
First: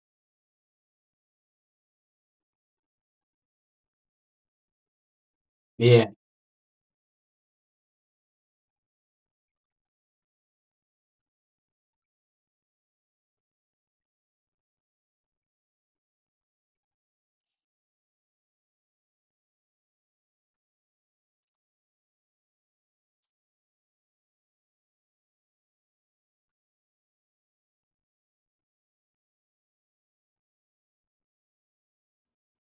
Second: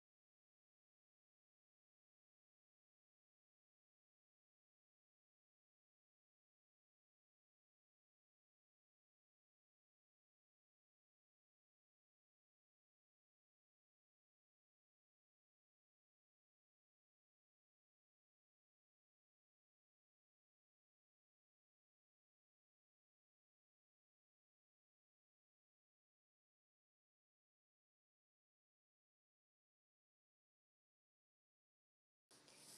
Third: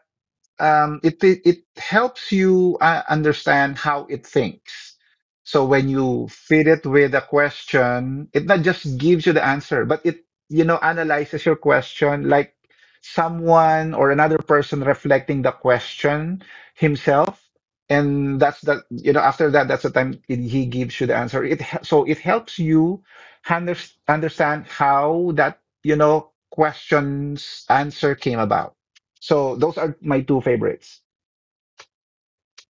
B: um, it, it it helps you uh, understand how it thinks. So when
A: Yeah.
B: you feed it with a question, it not just gives you the answer, but it you know analyzes your question like someone or another person reflecting the question himself. And that's the you know after that that's the time it, he gives you the answer. It he- so it helps you under, understand how that you know questions answer came about. So those are my two favorites.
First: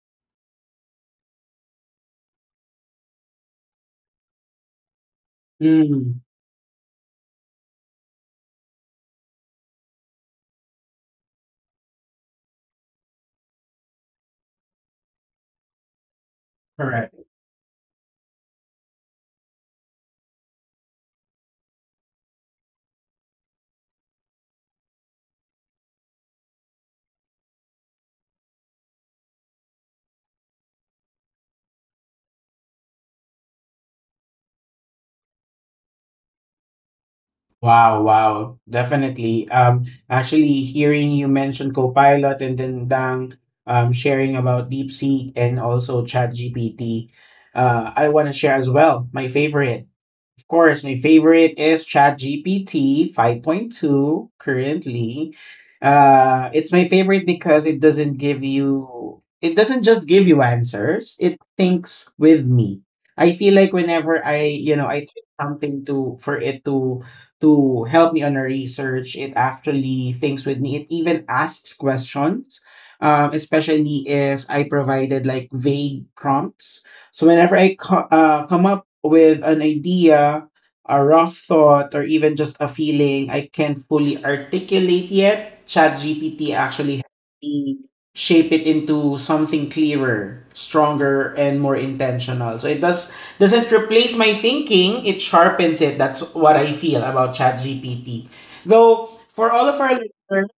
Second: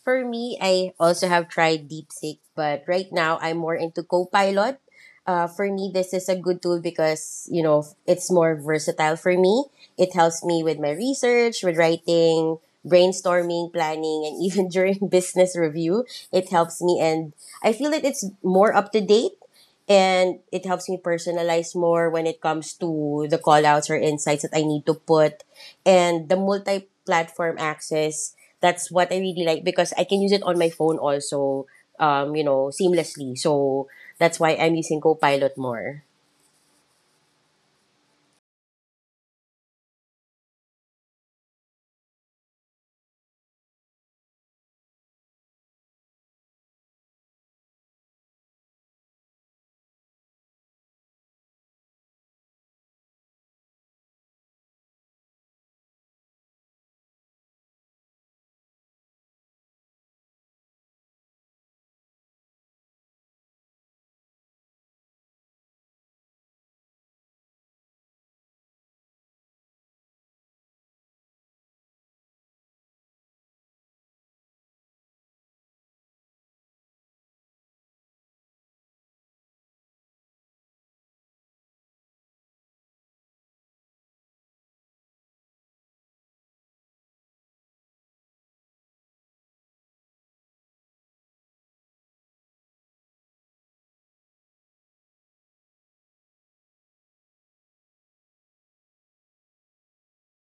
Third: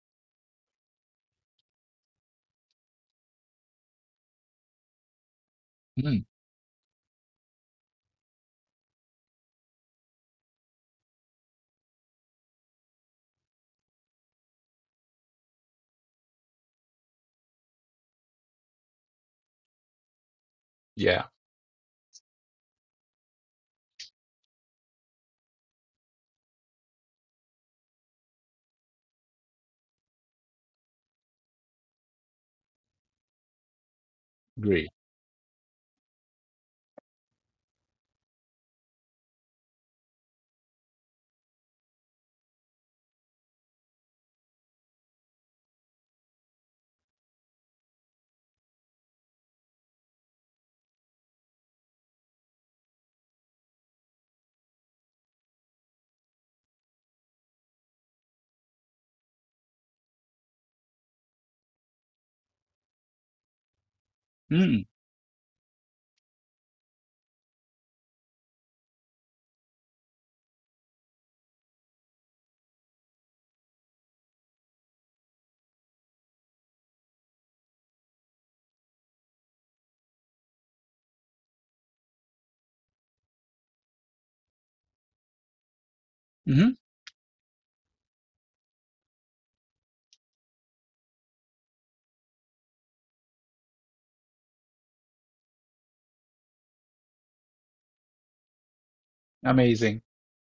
C: For me, I also have tried DeepSeek, but right now I'm more into Copilot. Uh, for me, this
A: Mm.
B: Mm,
C: is a good tool because, you know, it's more versatile for me. It helps me with my research, with writing, brainstorming, planning, and even during business review, it helps me. And I feel that it's more up to date and it helps me
B: yeah,
C: personalize more when it comes to the callouts or insights that I need to put. And the multi platform access, that's what I really like because I can use it on my phone also, um, you know, seamlessly. So that's why I'm
B: agree.
C: using Copilot more.
A: Wow, wow. Definitely. Um, actually hearing you mention Copilot, and then Dang um, sharing about DeepSeek and also ChatGPT, uh, I want to share as well my favorite. Of course, my favorite is ChatGPT five point two currently. Uh, it's my favorite because it doesn't give you, it doesn't just give you answers, it thinks with me. I feel like whenever I, you
B: Mm,
A: know, I type something to for it to to help me on a research, it actually thinks with me. It even asks questions, um, especially if I provided like vague prompts. So whenever I co- uh, come up with an idea, a rough thought, or even just a feeling I can't fully articulate yet, ChatGPT
B: hmm,
A: actually helps me shape it into something clearer, stronger, and more intentional. So it does doesn't replace my thinking; it sharpens it. That's what I feel about ChatGPT. Though for all of our
B: amazing.
A: listeners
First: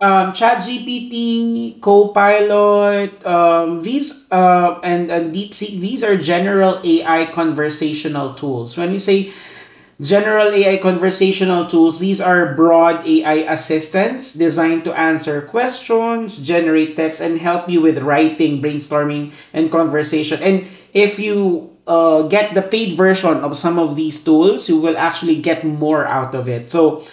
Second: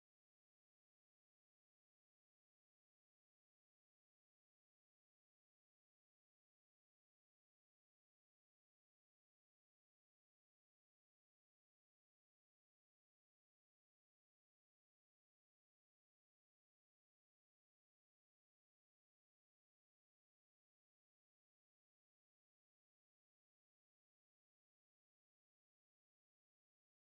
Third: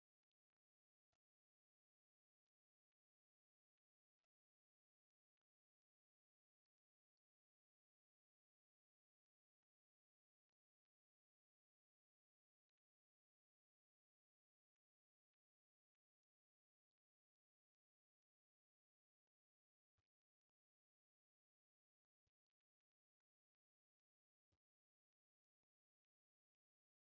A: um, ChatGPT, Copilot, um, these uh, and, and DeepSeek, these are general A I conversational tools. When we say general A I conversational tools, these are broad A I assistants designed to answer questions, generate text, and help you with writing, brainstorming, and conversation. And if you uh, get the paid version of some of these tools, you will actually get more out of it. So,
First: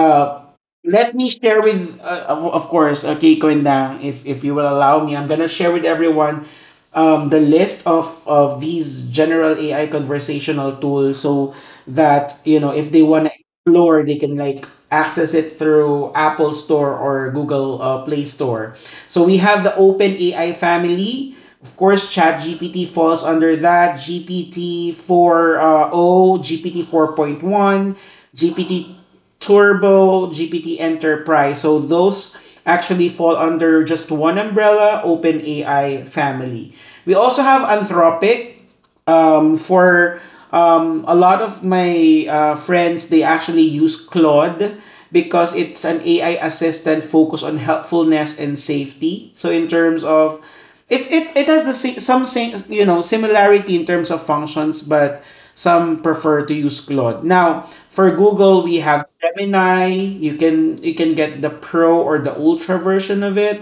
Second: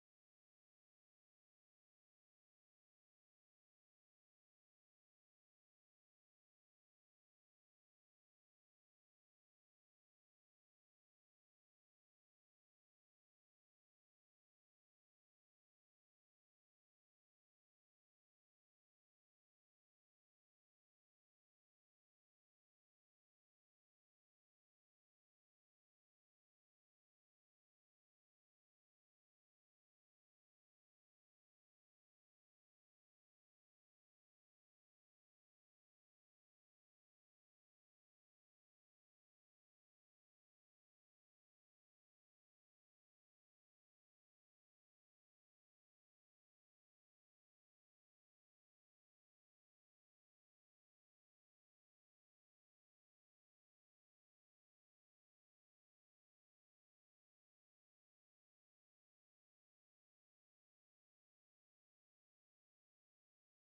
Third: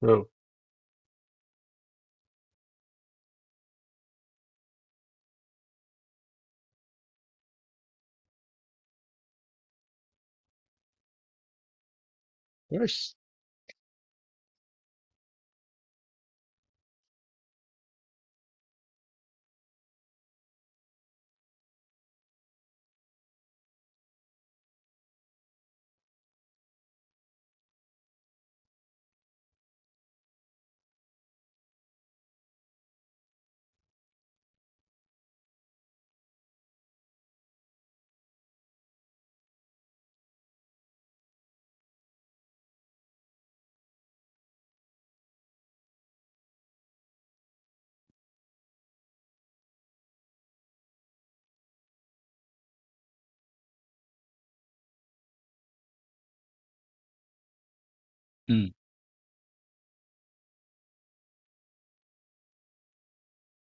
B: Bro,
A: let me share with uh, of of course uh, Keiko and Dang, if if you will allow me, I'm gonna share with everyone um, the list of of these general A I conversational tools, so that, you know, if they
B: where's
A: want to explore, they can, like, access it through Apple Store or Google uh, Play Store. So we have the open A I family. Of course ChatGPT falls under that. GPT 4.0, GPT four point one, GPT Turbo, GPT Enterprise. So those actually fall under just one umbrella, OpenAI family. We also have Anthropic, um, for um, a lot of my uh, friends, they actually use Claude, because it's an A I assistant focused on helpfulness and safety. So in terms of, it, it, it has the same, some same, you know, similarity in terms of functions, but some prefer to use Claude. Now for Google,
B: mm,
A: we have Gemini. You can you can get the Pro or the Ultra version of it.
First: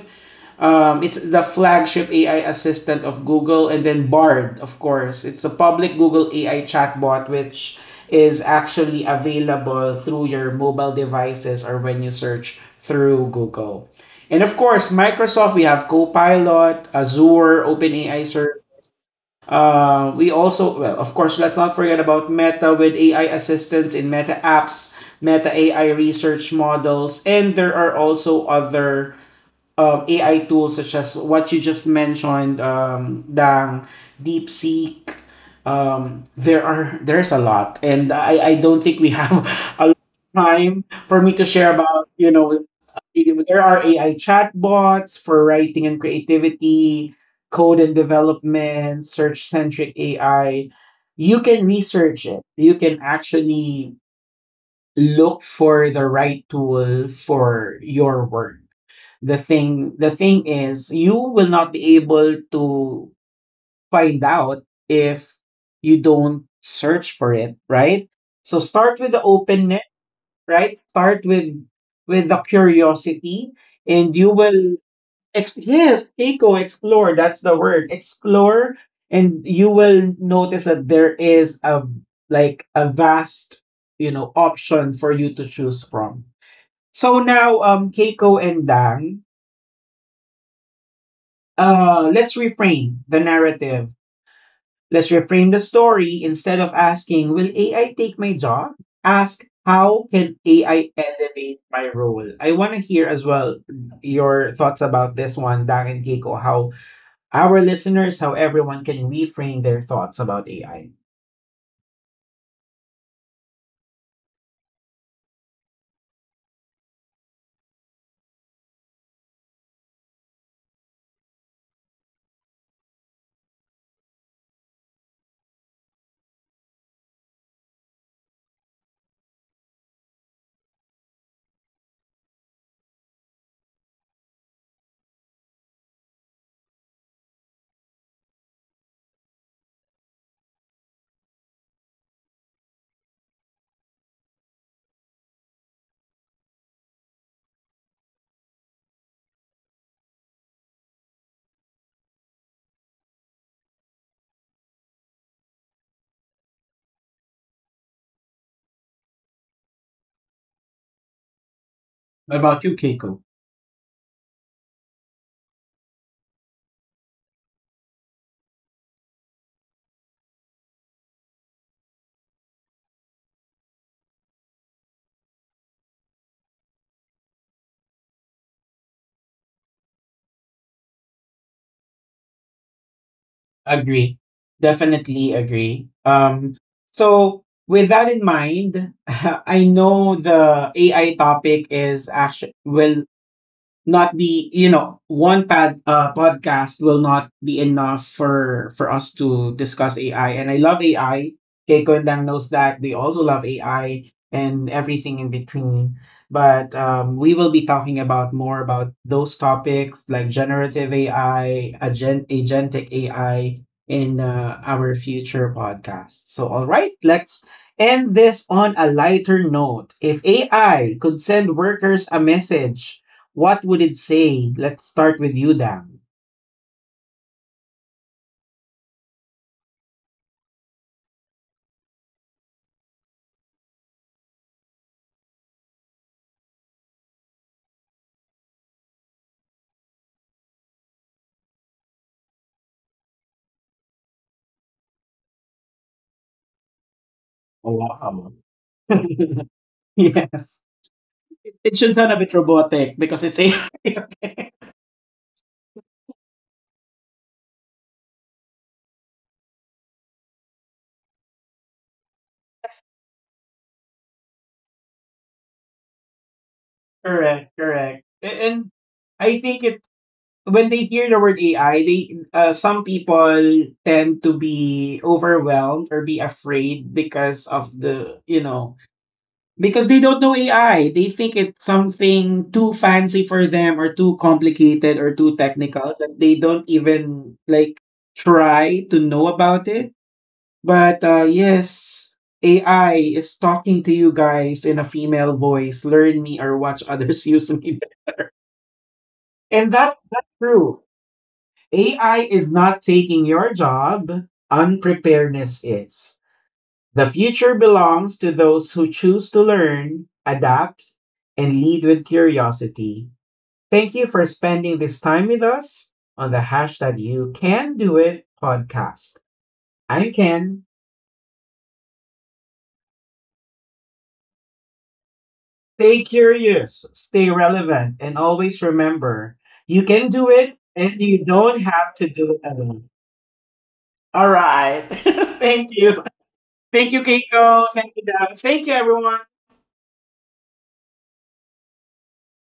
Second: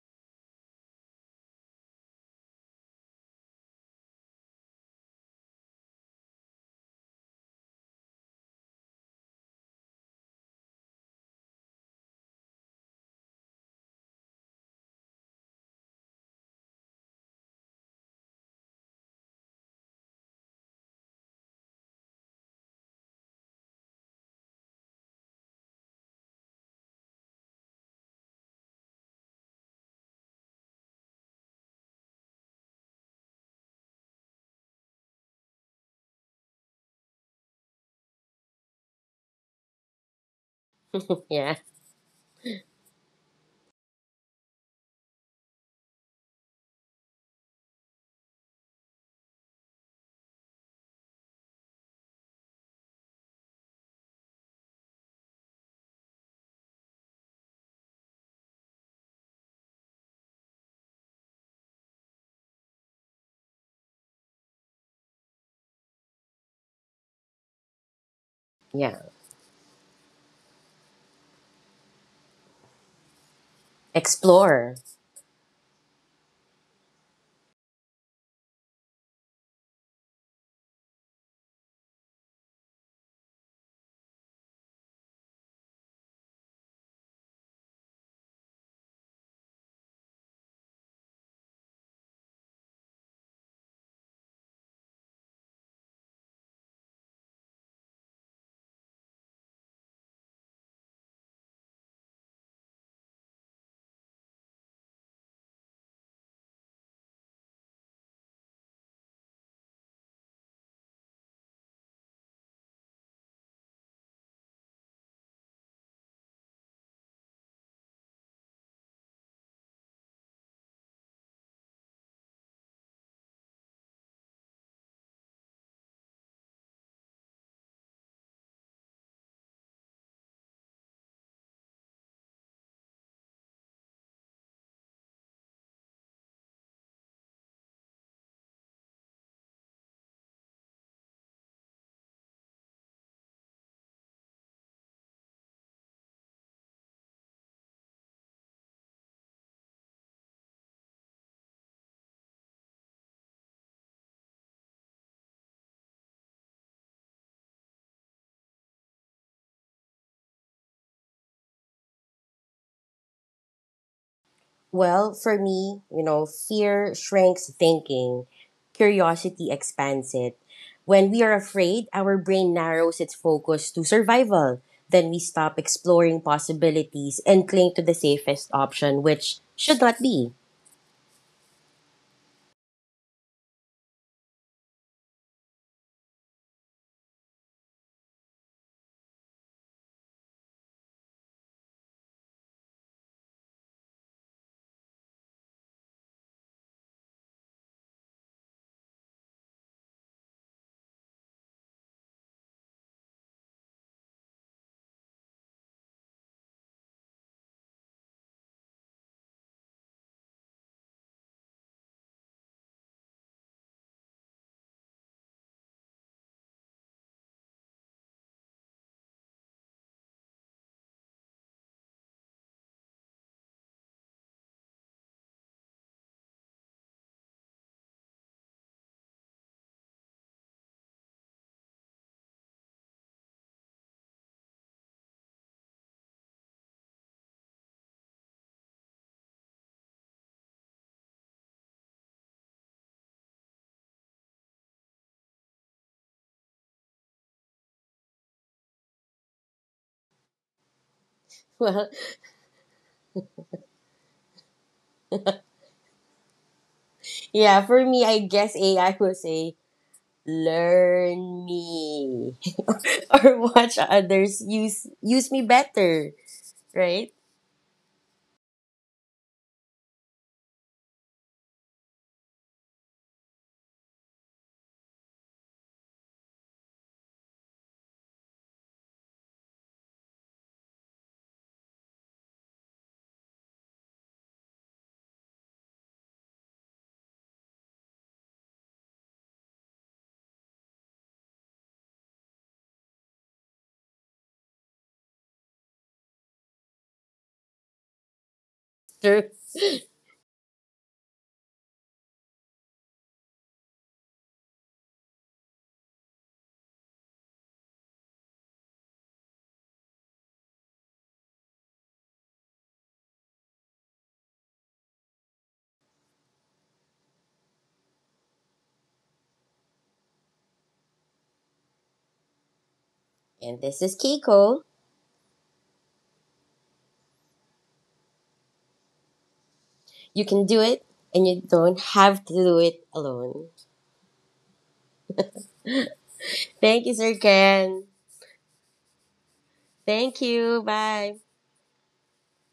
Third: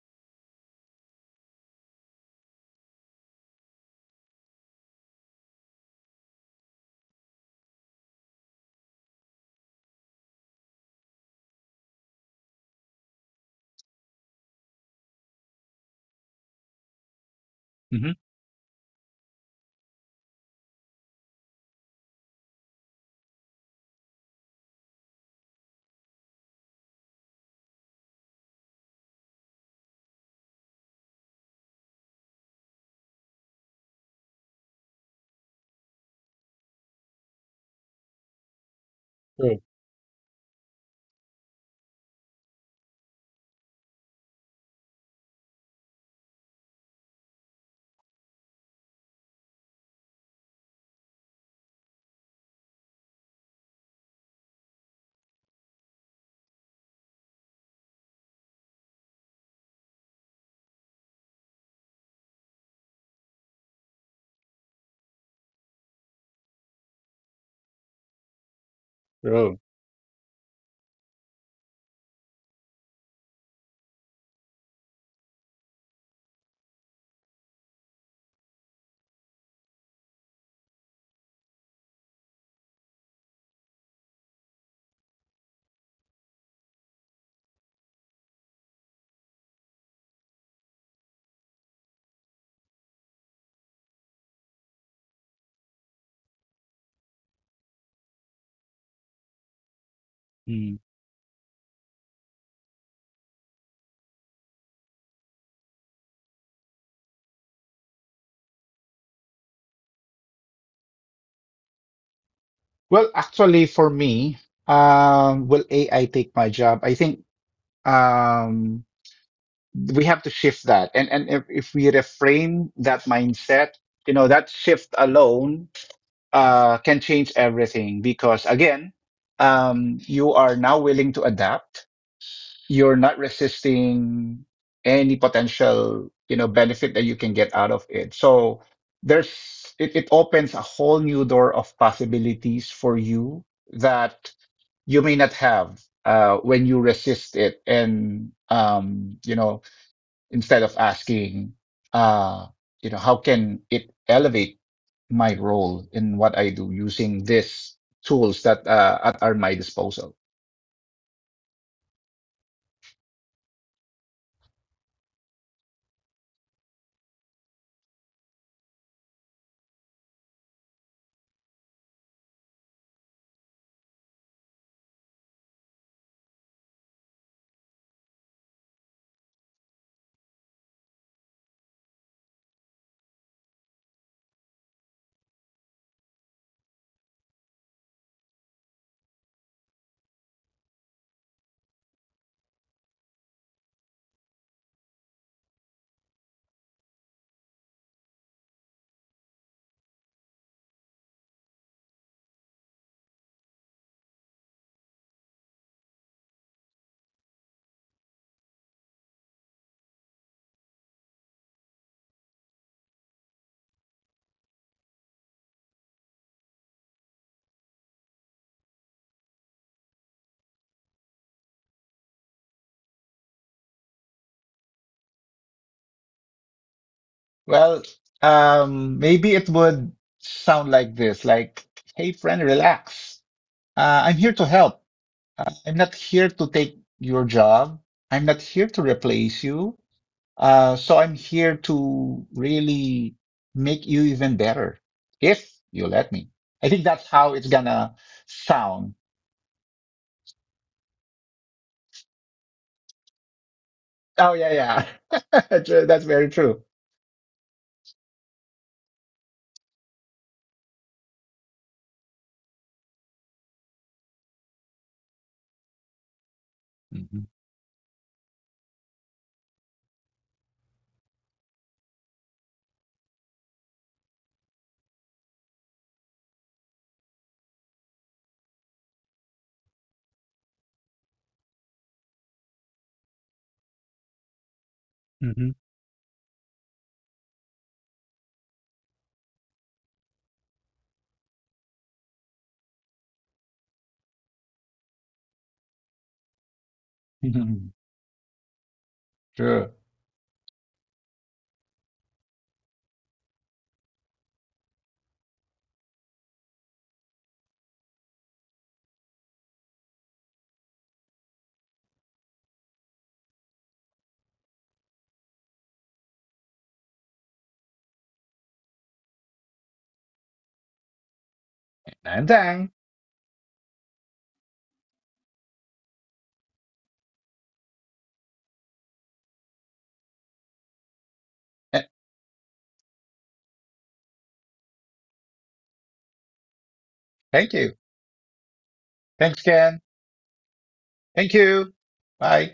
A: Um, it's the flagship A I assistant of Google, and then Bard, of course. It's a public Google A I chatbot, which is actually available through your mobile devices or when you search through Google. And of course, Microsoft, we have Copilot, Azure,
B: hmm
A: OpenAI Search. Uh, we also, well, of course, let's not forget about Meta, with A I assistants in Meta apps, Meta A I research models, and there are also other of A I tools such as what you just mentioned, um, Dang, DeepSeek. Um, there are there's a lot, and I, I don't think we have a lot of time for me to
C: Yeah.
A: share about, you know, there are A I chatbots for writing and creativity, code and development, search centric A I. You can research it. You can actually look for the right tool for your work. The thing the thing is, you will not be able to find out if you don't search for it, right? So start
C: Yeah.
A: with the
B: bro?
A: openness, right? Start with with the curiosity, and you will
C: Explore.
A: ex- yes, eco, explore. That's the word, explore. And you will notice that there is a, like, a vast, you know, option for you to choose from. So now, um Keiko and Dang, uh, let's reframe the narrative. Let's reframe the story. Instead of asking, will A I take my job? Ask, how can
B: Mm.
A: A I elevate my role? I want to hear as well your thoughts about this one, Dang and Keiko. How our listeners, how everyone can reframe their thoughts about A I.
B: Well, actually, for me, um, will A I take my job? I think um, we have to shift that, and and if, if we reframe that mindset, you know, that shift alone uh, can change everything. Because again, um, you are now willing to adapt. You're not resisting any potential you know benefit that you can get out of it. So there's it it opens a whole new door of possibilities for you that you may not have uh, when you resist it. And um, you know, instead of asking uh, you know, how can it elevate my role in what I do using these tools that uh, at, are my disposal.
A: What about you, Keiko?
C: Well, for me, you know, fear shrinks thinking, curiosity expands it. When we are afraid, our brain narrows its focus to survival. Then we stop exploring possibilities and cling to the safest option, which should not be.
A: Agree. Definitely agree. Um, so with that in mind, I know the A I topic is actually will not be, you know, one pad uh, podcast will not be enough for for us to discuss A I, and I love A I. Keiko and Dang knows that they also love A I and everything in between. But um, we will be talking about more about those topics, like generative A I, agent agentic A I in uh, our future podcast. So all right, let's end this on a lighter note. If A I could send workers a message, what would it say? Let's start with you, Dan.
B: Well, um, maybe it would sound like this, like, hey friend, relax. Uh, I'm here to help. I'm not here to take your job. I'm not here to replace you. Uh, so I'm here to really make you even better, if you let me. I think that's how it's
A: Oh,
B: gonna
A: wow.
B: sound.
A: Yes. It
C: Well,
A: should sound a bit robotic because it's A I.
B: Oh yeah, yeah. True. That's very true.
C: yeah, for me, I guess A I will say, learn me or watch others use use me better, right?
B: hmm
A: Correct, correct. A- And I think it, when they hear the word A I, they, uh, some people tend to be overwhelmed or be afraid because of the, you know, because they don't know A I. They think it's something too fancy for them, or too complicated or too
B: hmm
A: technical, that they don't even like try to know about it. But uh, yes, A I is talking to you guys in a female voice. Learn me, or watch others use me.
C: True.
B: True.
A: And that, that's true. A I is not taking your job. Unpreparedness is. The future belongs to those who choose to learn, adapt, and lead with curiosity. Thank you for spending this time with us on the hashtag You Can Do It podcast. I'm Ken.
B: And Eh,
C: And this is Keiko.
A: Stay curious, stay relevant, and always remember, you can
C: You
A: do
C: can
A: it,
C: do it
A: and you
C: and you
A: don't
C: don't
A: have to
C: have to
A: do it
C: do it
A: alone.
C: alone.
A: All right. Thank you.
C: Thank
A: Thank
C: you,
A: you,
C: Sir
B: thank
A: Keiko.
B: you.
C: Ken.
A: Thank you, Dab. Thank you, everyone.
B: Thanks, Ken.
C: Thank you. Bye.
B: Thank you. Bye.